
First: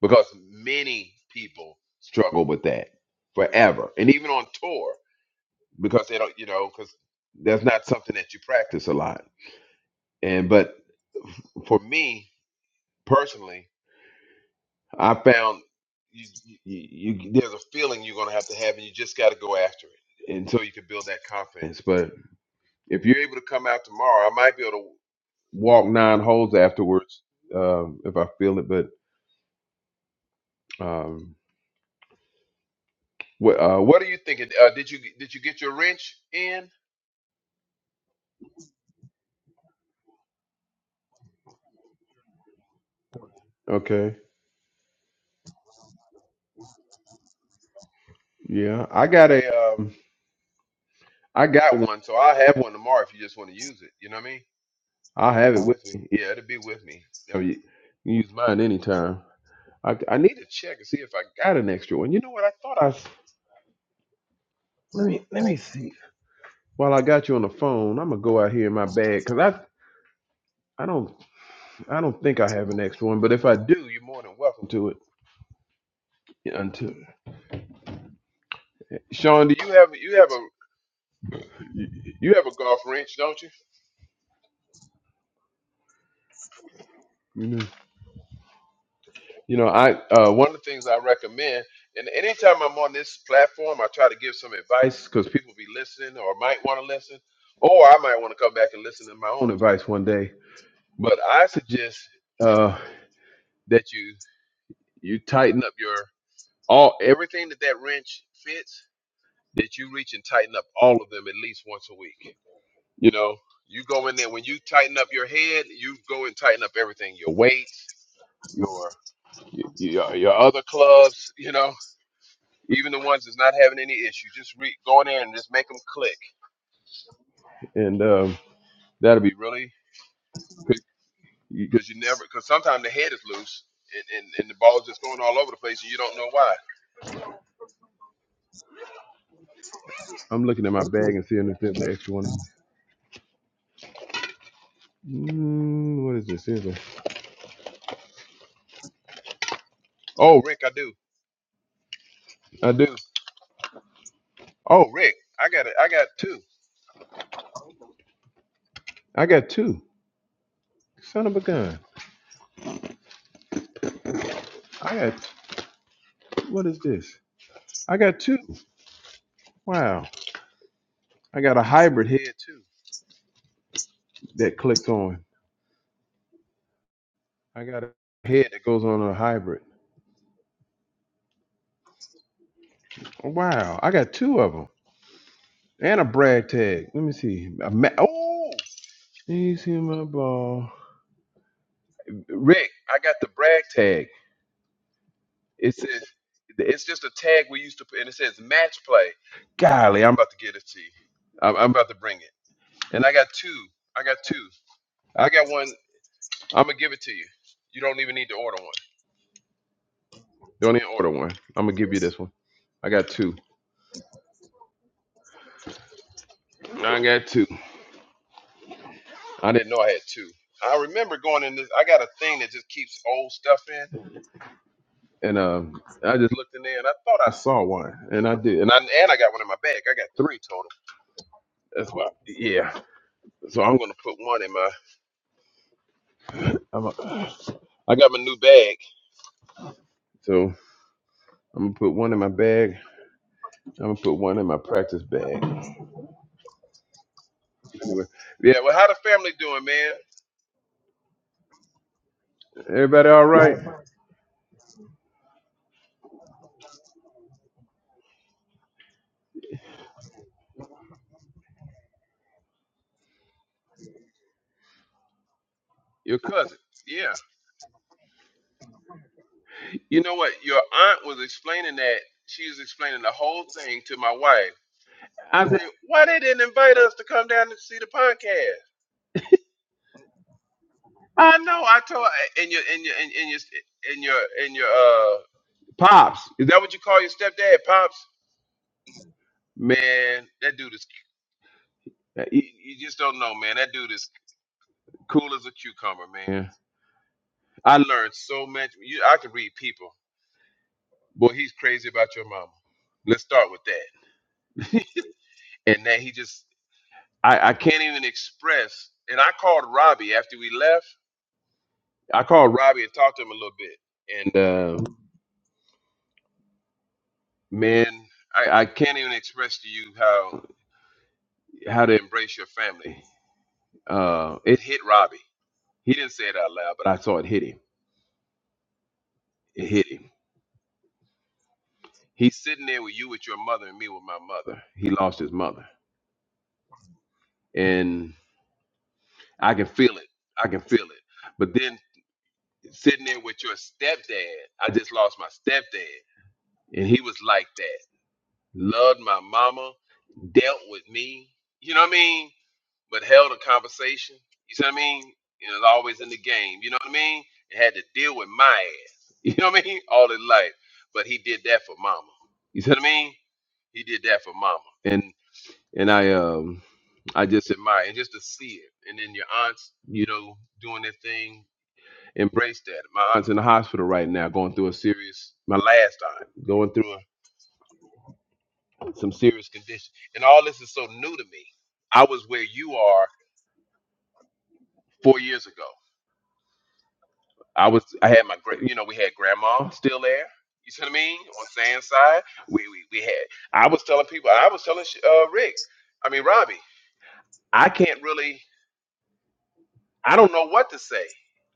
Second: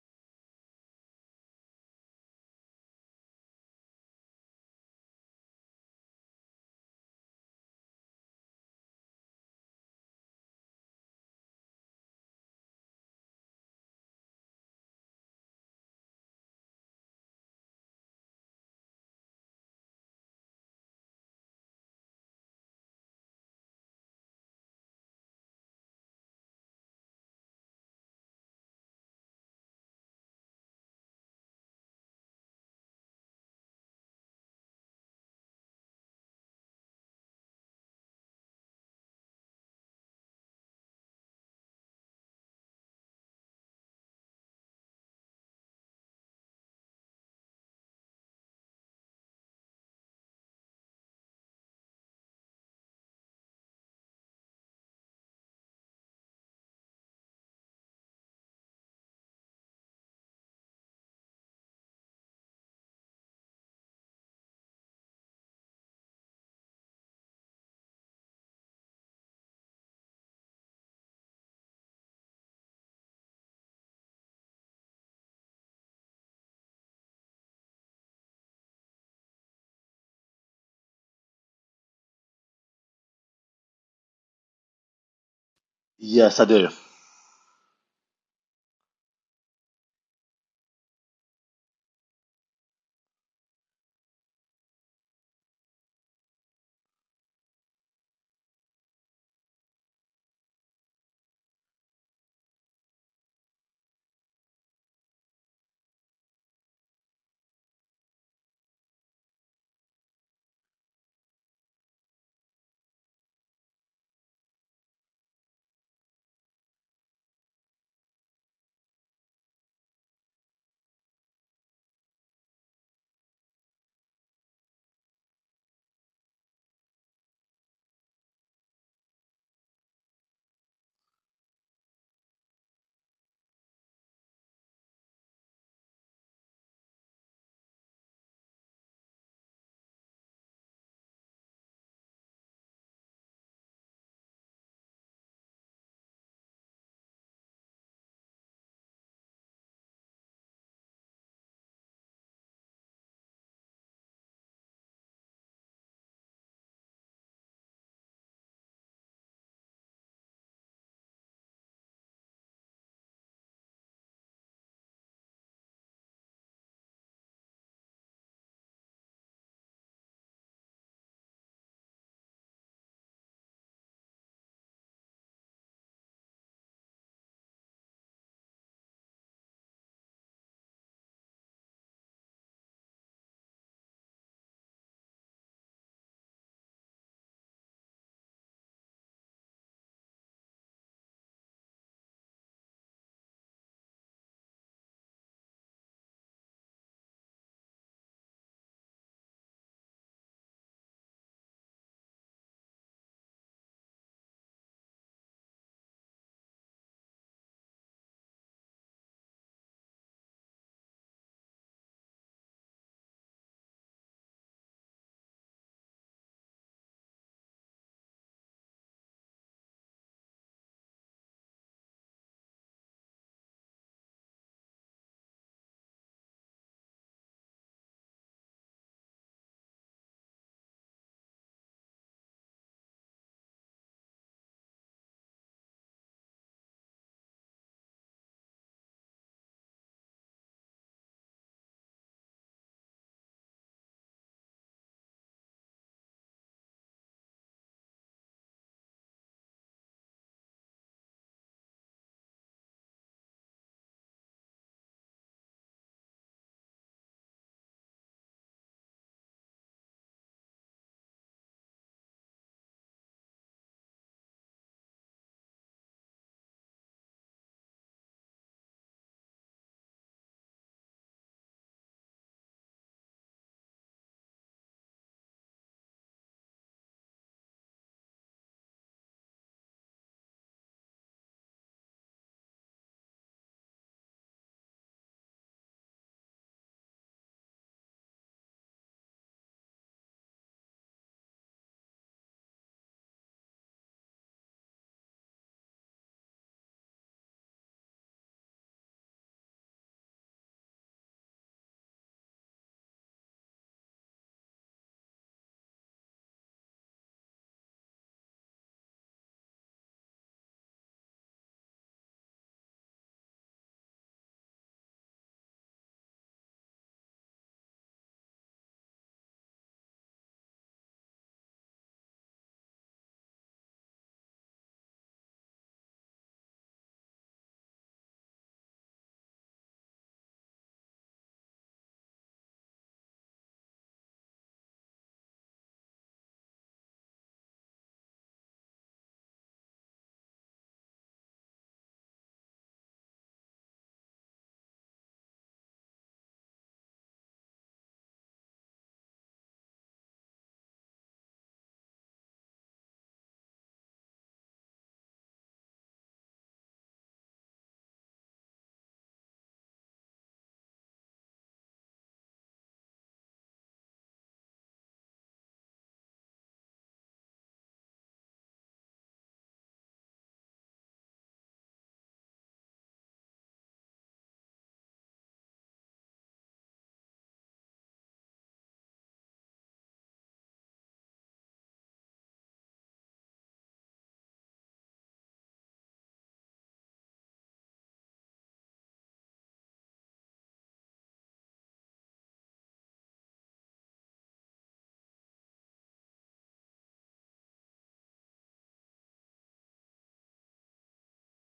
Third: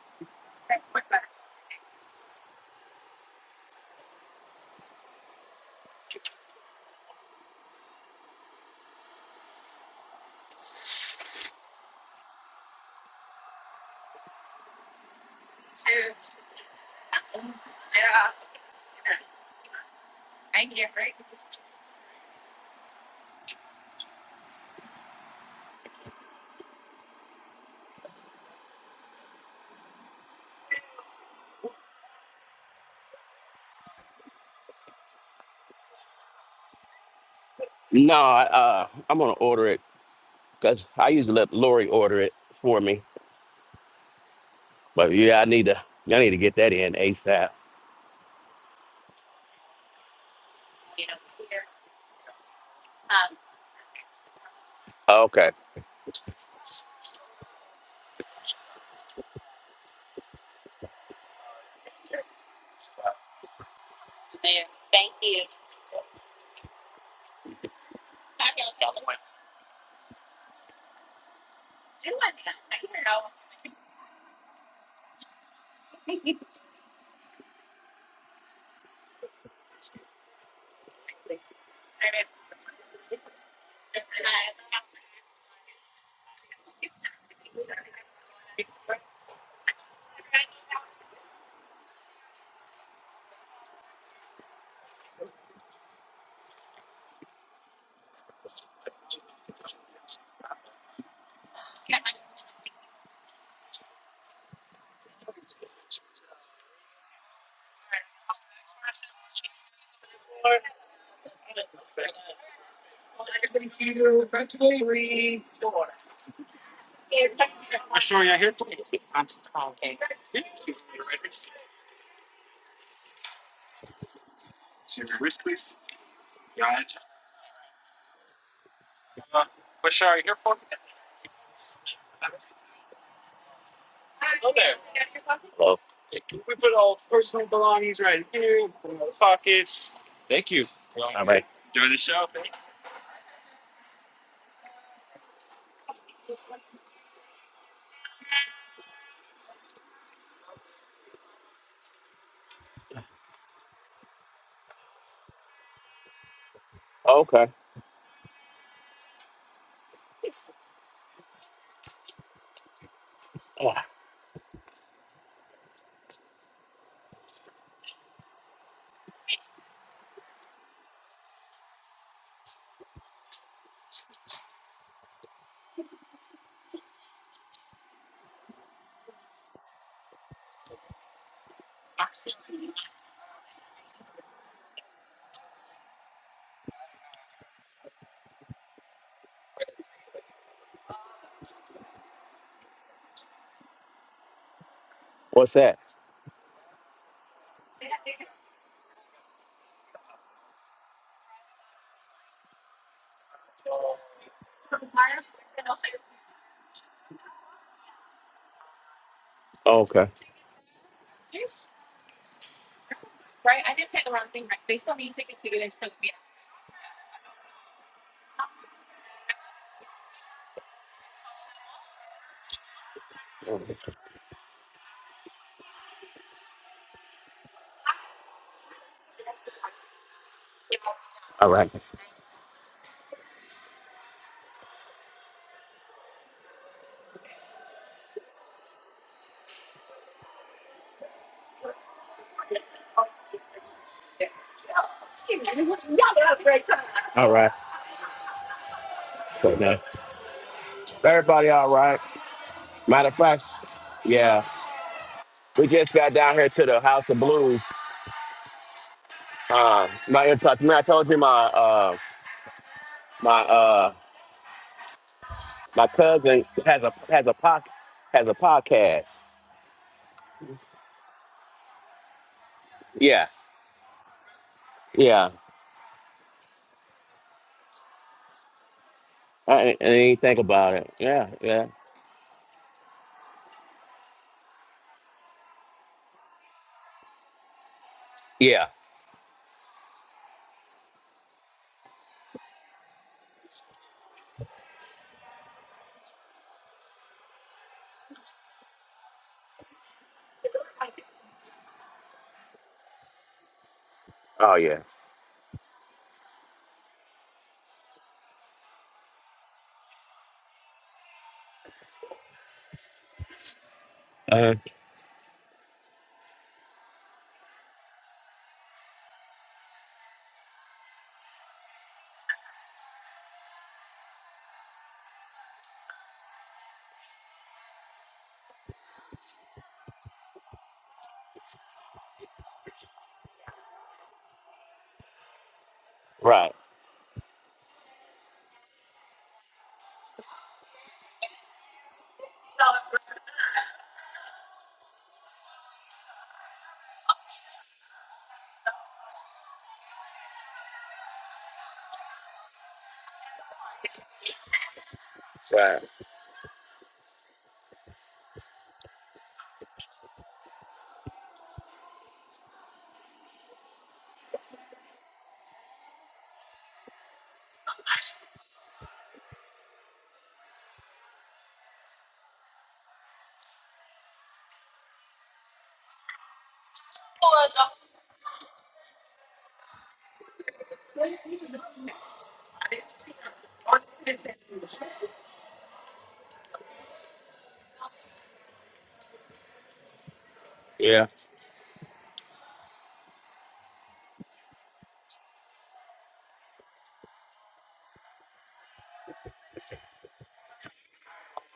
Speaker 2: because many people struggle with that forever and even on tour because they don't you know because that's not something that you practice a lot and but for me personally i found you, you, you there's a feeling you're going to have to have and you just got to go after it until you can build that confidence but if you're able to come out tomorrow i might be able to walk nine holes afterwards um, if i feel it but um, What uh, What are you thinking? Uh, did you did you get your wrench in?
Speaker 3: No, I, uh, I'm gonna order it because I used to let Lori order it for me.
Speaker 2: Okay,
Speaker 3: But yeah, I need to. I need to get that in ASAP.
Speaker 2: yeah, I got a um, I got one. so I will have one tomorrow if you just want to use it. You know what I mean? I will
Speaker 3: Okay.
Speaker 2: have it with me. yeah, it'll be with me. So Yep. you know, you can use mine anytime. I, I need to check and see if I got an extra one. You know what? I thought I s- let me let me see. While I got you on the phone, I'm gonna go out here in my bag because I I don't I don't think I have an extra one. But if I do, you're more than welcome to it. Yeah, Until Sean, do you have you have a? You you have a golf range, don't you? You know. You know, I uh, one of the things I recommend, and anytime I'm on this platform, I try to give some advice because people be listening or might want to listen, or I might want to come back and listen to my own advice one day. But I suggest uh, that you you tighten up your all everything that that wrench fits. That you reach and tighten up all of them at least once a week. You know, you go in there when you tighten up your head, you go and tighten up everything. Your weight, your Y- Your, your other clubs, you know, even the ones that's not having any issues, just re- go in there and just make them click, and um, that'll be really because you never because sometimes the head is loose and, and, and the ball's just going all over the
Speaker 3: Well,
Speaker 2: place and you don't know why. I'm looking at my bag
Speaker 3: all
Speaker 2: and
Speaker 3: right.
Speaker 2: seeing if there's an extra one. Mm, what is this? Here's a- Oh, Rick, I do, I do. Oh, Rick, I got it. I got two.
Speaker 3: Okay.
Speaker 2: I got two. Son of a gun. I got what is this? I got two. Wow. I got a hybrid head too that clicks on. I got a head that goes on a hybrid. Oh, wow, I got two of them and a brag tag. Let me see. A ma- oh, you see my ball, Rick? I got the brag tag.
Speaker 3: What's
Speaker 2: It
Speaker 3: that?
Speaker 2: says it's just a tag we used to put, and it says match play. Golly, I'm about to get it to you. I'm, I'm about to bring it. And I got two. I got two. I got one. I'm gonna give it to you. You don't even need to order one.
Speaker 3: Okay.
Speaker 2: You don't need to order one. I'm gonna give you this one. I got two. I got two. I didn't know I had two. I remember going in this. I got a thing that just keeps old stuff
Speaker 3: All
Speaker 2: in, and um, I just looked in there and I thought I saw one, and I did, and I and I got one in my bag. I got three total.
Speaker 3: right.
Speaker 2: That's why. Yeah. So I'm gonna put one in my. I'm a, I got my new bag, so I'm gonna put one in my bag. I'm gonna put one in my practice bag.
Speaker 3: All right.
Speaker 2: Anyway, yeah. Well, how the family
Speaker 3: So
Speaker 2: doing,
Speaker 3: now,
Speaker 2: man?
Speaker 3: everybody, all right. Matter
Speaker 2: Everybody
Speaker 3: of
Speaker 2: all
Speaker 3: fact,
Speaker 2: right?
Speaker 3: yeah, we just got down here to the House of Blues. Uh, my, I told you my. Uh, my uh my
Speaker 2: Your
Speaker 3: cousin
Speaker 2: cousin?
Speaker 3: has a
Speaker 2: Yeah.
Speaker 3: has a pod, has a podcast.
Speaker 2: You know what? Your aunt was explaining that. She was explaining the
Speaker 3: Yeah,
Speaker 2: whole thing to my wife.
Speaker 3: yeah.
Speaker 2: I said, why they didn't invite us to come down and see the podcast?
Speaker 3: I, didn't- I didn't even think about it. Yeah,
Speaker 2: I know.
Speaker 3: yeah,
Speaker 2: I told in your in your in, in your in your in your uh pops. Is that what you call your stepdad, pops?
Speaker 3: yeah.
Speaker 2: Man, that dude is. You, you just don't know, man. That dude is cool as a cucumber, man. Yeah. I learned so much. You, I can read people. Boy, he's crazy about your mama. Let's start with that.
Speaker 3: Oh yeah.
Speaker 2: And then he just, I, I can't even express. And I called Robbie after we left. I called Robbie and talked to him a little bit. and.
Speaker 3: Uh,
Speaker 2: uh, man I, I can't even express to you how how to embrace your family uh it hit robbie he didn't say it out loud but i saw it hit him it hit him he's sitting there with you with your mother and me with my mother he lost his mother
Speaker 3: right.
Speaker 2: and i can feel it i can feel it but then sitting there with your stepdad i just lost my stepdad and he was like that loved my mama dealt with me you know what i mean but held a conversation. You see what I mean? And was
Speaker 3: Right.
Speaker 2: always in the game. You know what I mean? And had to deal with my ass. You know what I mean? All his life. But he did that for mama. You see what I mean? He did that for mama. And and I um I just admire and just to see it. And then your aunts, you know, doing their thing, embrace that. My aunt's in the hospital right now, going through a serious my last aunt, going through a, some serious condition. And all this is so new to me. I was where you are four years ago. I was I had my great you know, we had grandma still there. You see what I
Speaker 3: Yeah.
Speaker 2: mean? On Sam's side. We we, we had I was telling people I was telling uh Rick, I mean Robbie, I can't really I don't know what to say.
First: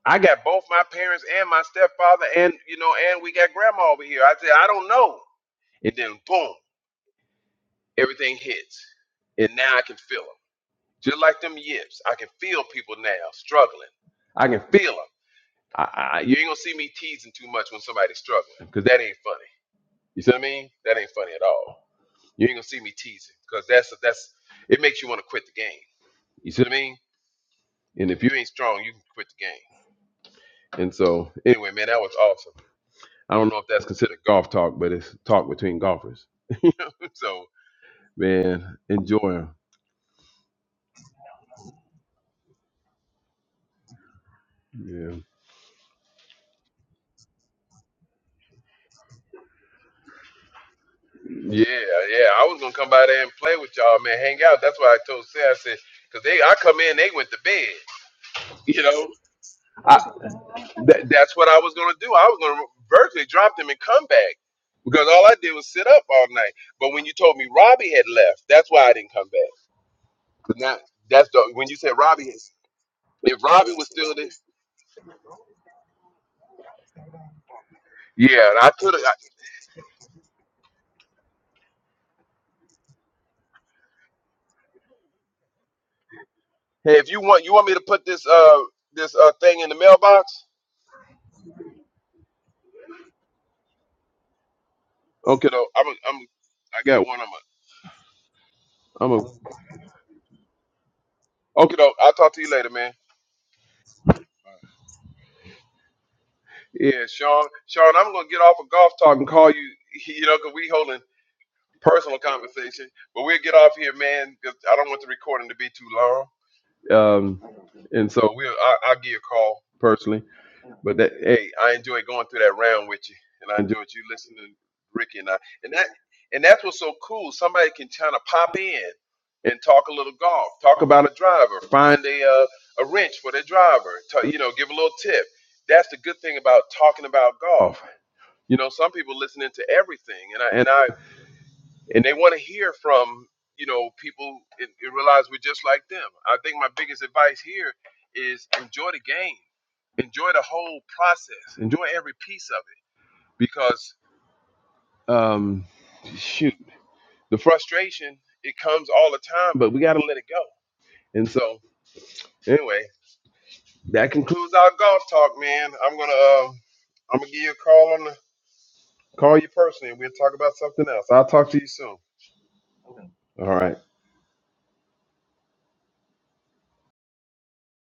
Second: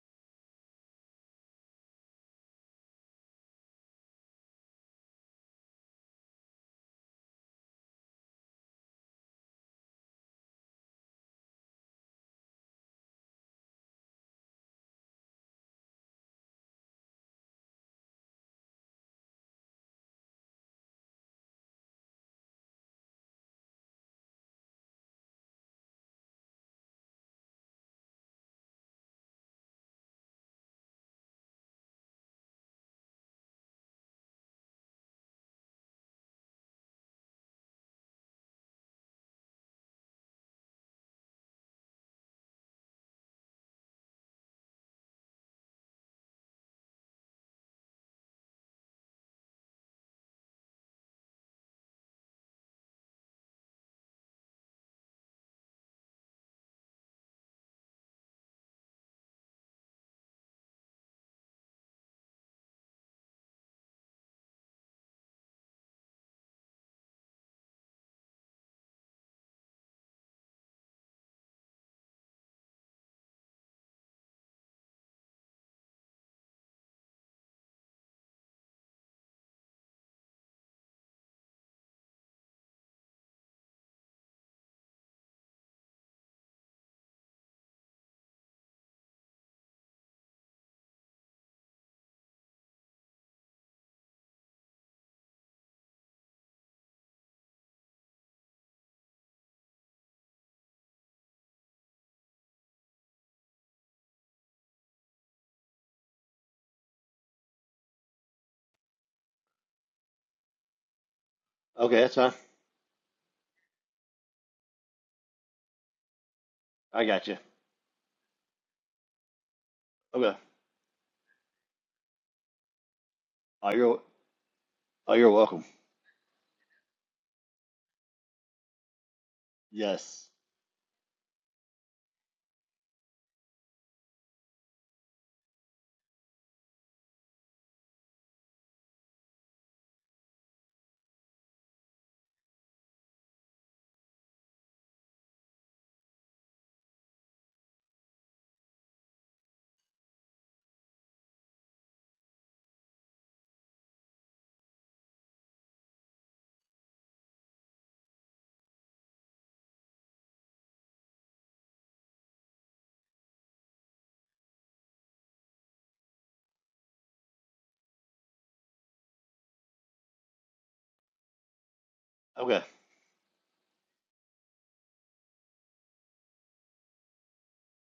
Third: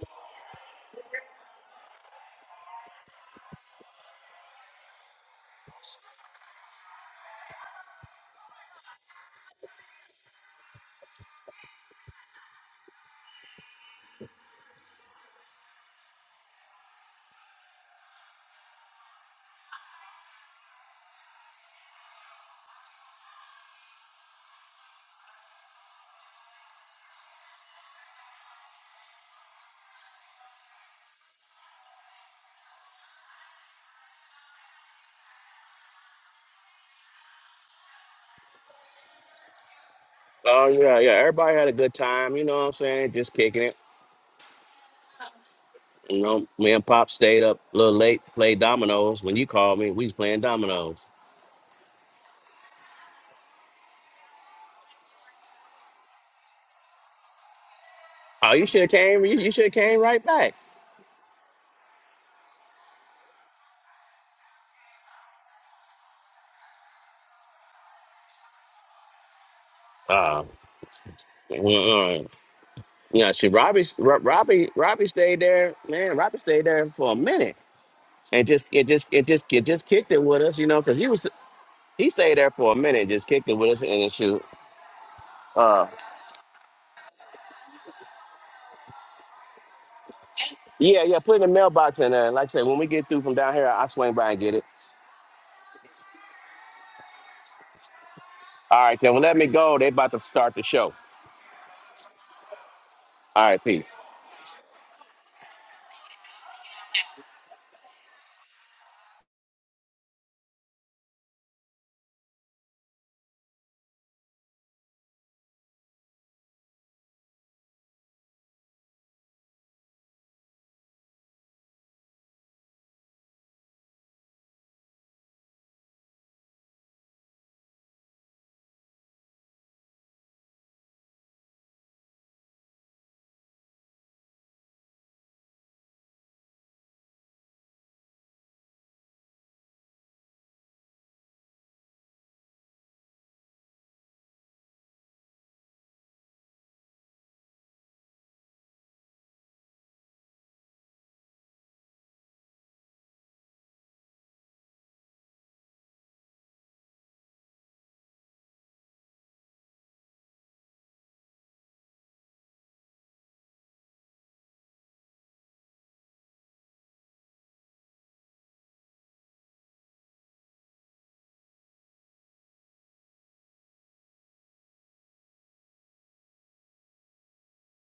Speaker 2: I got both my parents and my stepfather and you know, and we got grandma over here. I said, I don't know. And then boom, everything hits. And now I can feel them. Just like them yips. I can feel people now struggling. I can feel them. I, I, you ain't gonna see me teasing too much when somebody's struggling, because that ain't funny. You see what I mean? That ain't funny at all. You ain't gonna see me teasing because that's that's it makes you want to quit the game. You see what I mean? And if you ain't strong, you can quit the game. And so anyway, man, that was awesome. I don't know if that's considered golf talk, but it's talk between golfers. so man, enjoy 'em.
Speaker 3: Oh yeah, yeah. Everybody had a good time. You know what I'm saying? Just kicking it.
Speaker 2: Yeah,
Speaker 3: You know, me and Pop stayed up a little late, played dominoes. When you called me, we was playing dominoes.
Speaker 2: yeah, yeah. I was gonna come by there and play with y'all, man, hang out. That's why I told Sarah, I said, because they, I come in, they went to bed.
Speaker 3: Oh, you should
Speaker 2: You
Speaker 3: have
Speaker 2: know,
Speaker 3: came. You, you should have came
Speaker 2: I,
Speaker 3: right back.
Speaker 2: That, that's what I was gonna do. I was gonna virtually drop them and come back because all I did was sit up all night. But when you told me Robbie had left, that's why I didn't come back.
Speaker 3: Uh,
Speaker 2: But now that's the
Speaker 3: mm,
Speaker 2: when you said Robbie,
Speaker 3: mm.
Speaker 2: is-
Speaker 3: yeah.
Speaker 2: if
Speaker 3: She
Speaker 2: Robbie
Speaker 3: Robbie,
Speaker 2: was still
Speaker 3: Ro-
Speaker 2: there,
Speaker 3: Robbie, Robbie stayed there. Man, Robbie stayed there for a minute. and
Speaker 2: yeah,
Speaker 3: just
Speaker 2: I
Speaker 3: it
Speaker 2: could have.
Speaker 3: just it just it just kicked it with us, you know, because he was he stayed there for a minute, just kicked it with us and then shoot. Uh,
Speaker 2: Hey, if you want, you want me to put this uh this uh thing in the mailbox?
Speaker 3: yeah, yeah, put it in the mailbox and uh, like I said, when we get through from down here, I swing by and get it.
Speaker 2: Okay, though. I'm a, I'm I got one. I'm
Speaker 3: All right, then
Speaker 2: a, I'm
Speaker 3: well,
Speaker 2: a
Speaker 3: let me go. They about to start the show.
Speaker 2: okay though. I'll talk to you later, man.
Speaker 3: All right, peace.
Speaker 2: Yeah, Sean, Sean, I'm gonna get off of golf talk and call you. You know, 'cause we holding.
Speaker 1: Okay, that's
Speaker 2: personal
Speaker 1: fine.
Speaker 2: conversation. But we'll get off here, man, because I don't want the recording to be too long.
Speaker 1: I got you.
Speaker 2: Um, and so we'll I, I'll give you a call personally.
Speaker 1: Okay.
Speaker 2: But that hey, I enjoy going through that round with you, and I
Speaker 1: Oh,
Speaker 2: enjoyed
Speaker 1: you're
Speaker 2: you listening, to
Speaker 1: oh,
Speaker 2: Ricky and
Speaker 1: you're
Speaker 2: I,
Speaker 1: welcome.
Speaker 2: and that and that's what's so cool. Somebody can kind of pop in and talk a little
Speaker 1: Yes.
Speaker 2: golf, talk about a driver, find a uh, a wrench for their driver, ta- you know, give a little tip. That's the good thing about talking about golf. You know, some people listening to everything, and I and I and they want to hear from you know people and, and realize we're just like them. I think my biggest advice here is enjoy the game, enjoy the whole process, enjoy every piece of it because um, shoot, the frustration it comes all the time, but we got to let it go. And so anyway, that concludes our golf talk, man. I'm gonna um, I'm gonna give you a call on the call you personally, and we'll talk about something else. I'll talk to you soon.
Speaker 1: Okay.
Speaker 2: All right.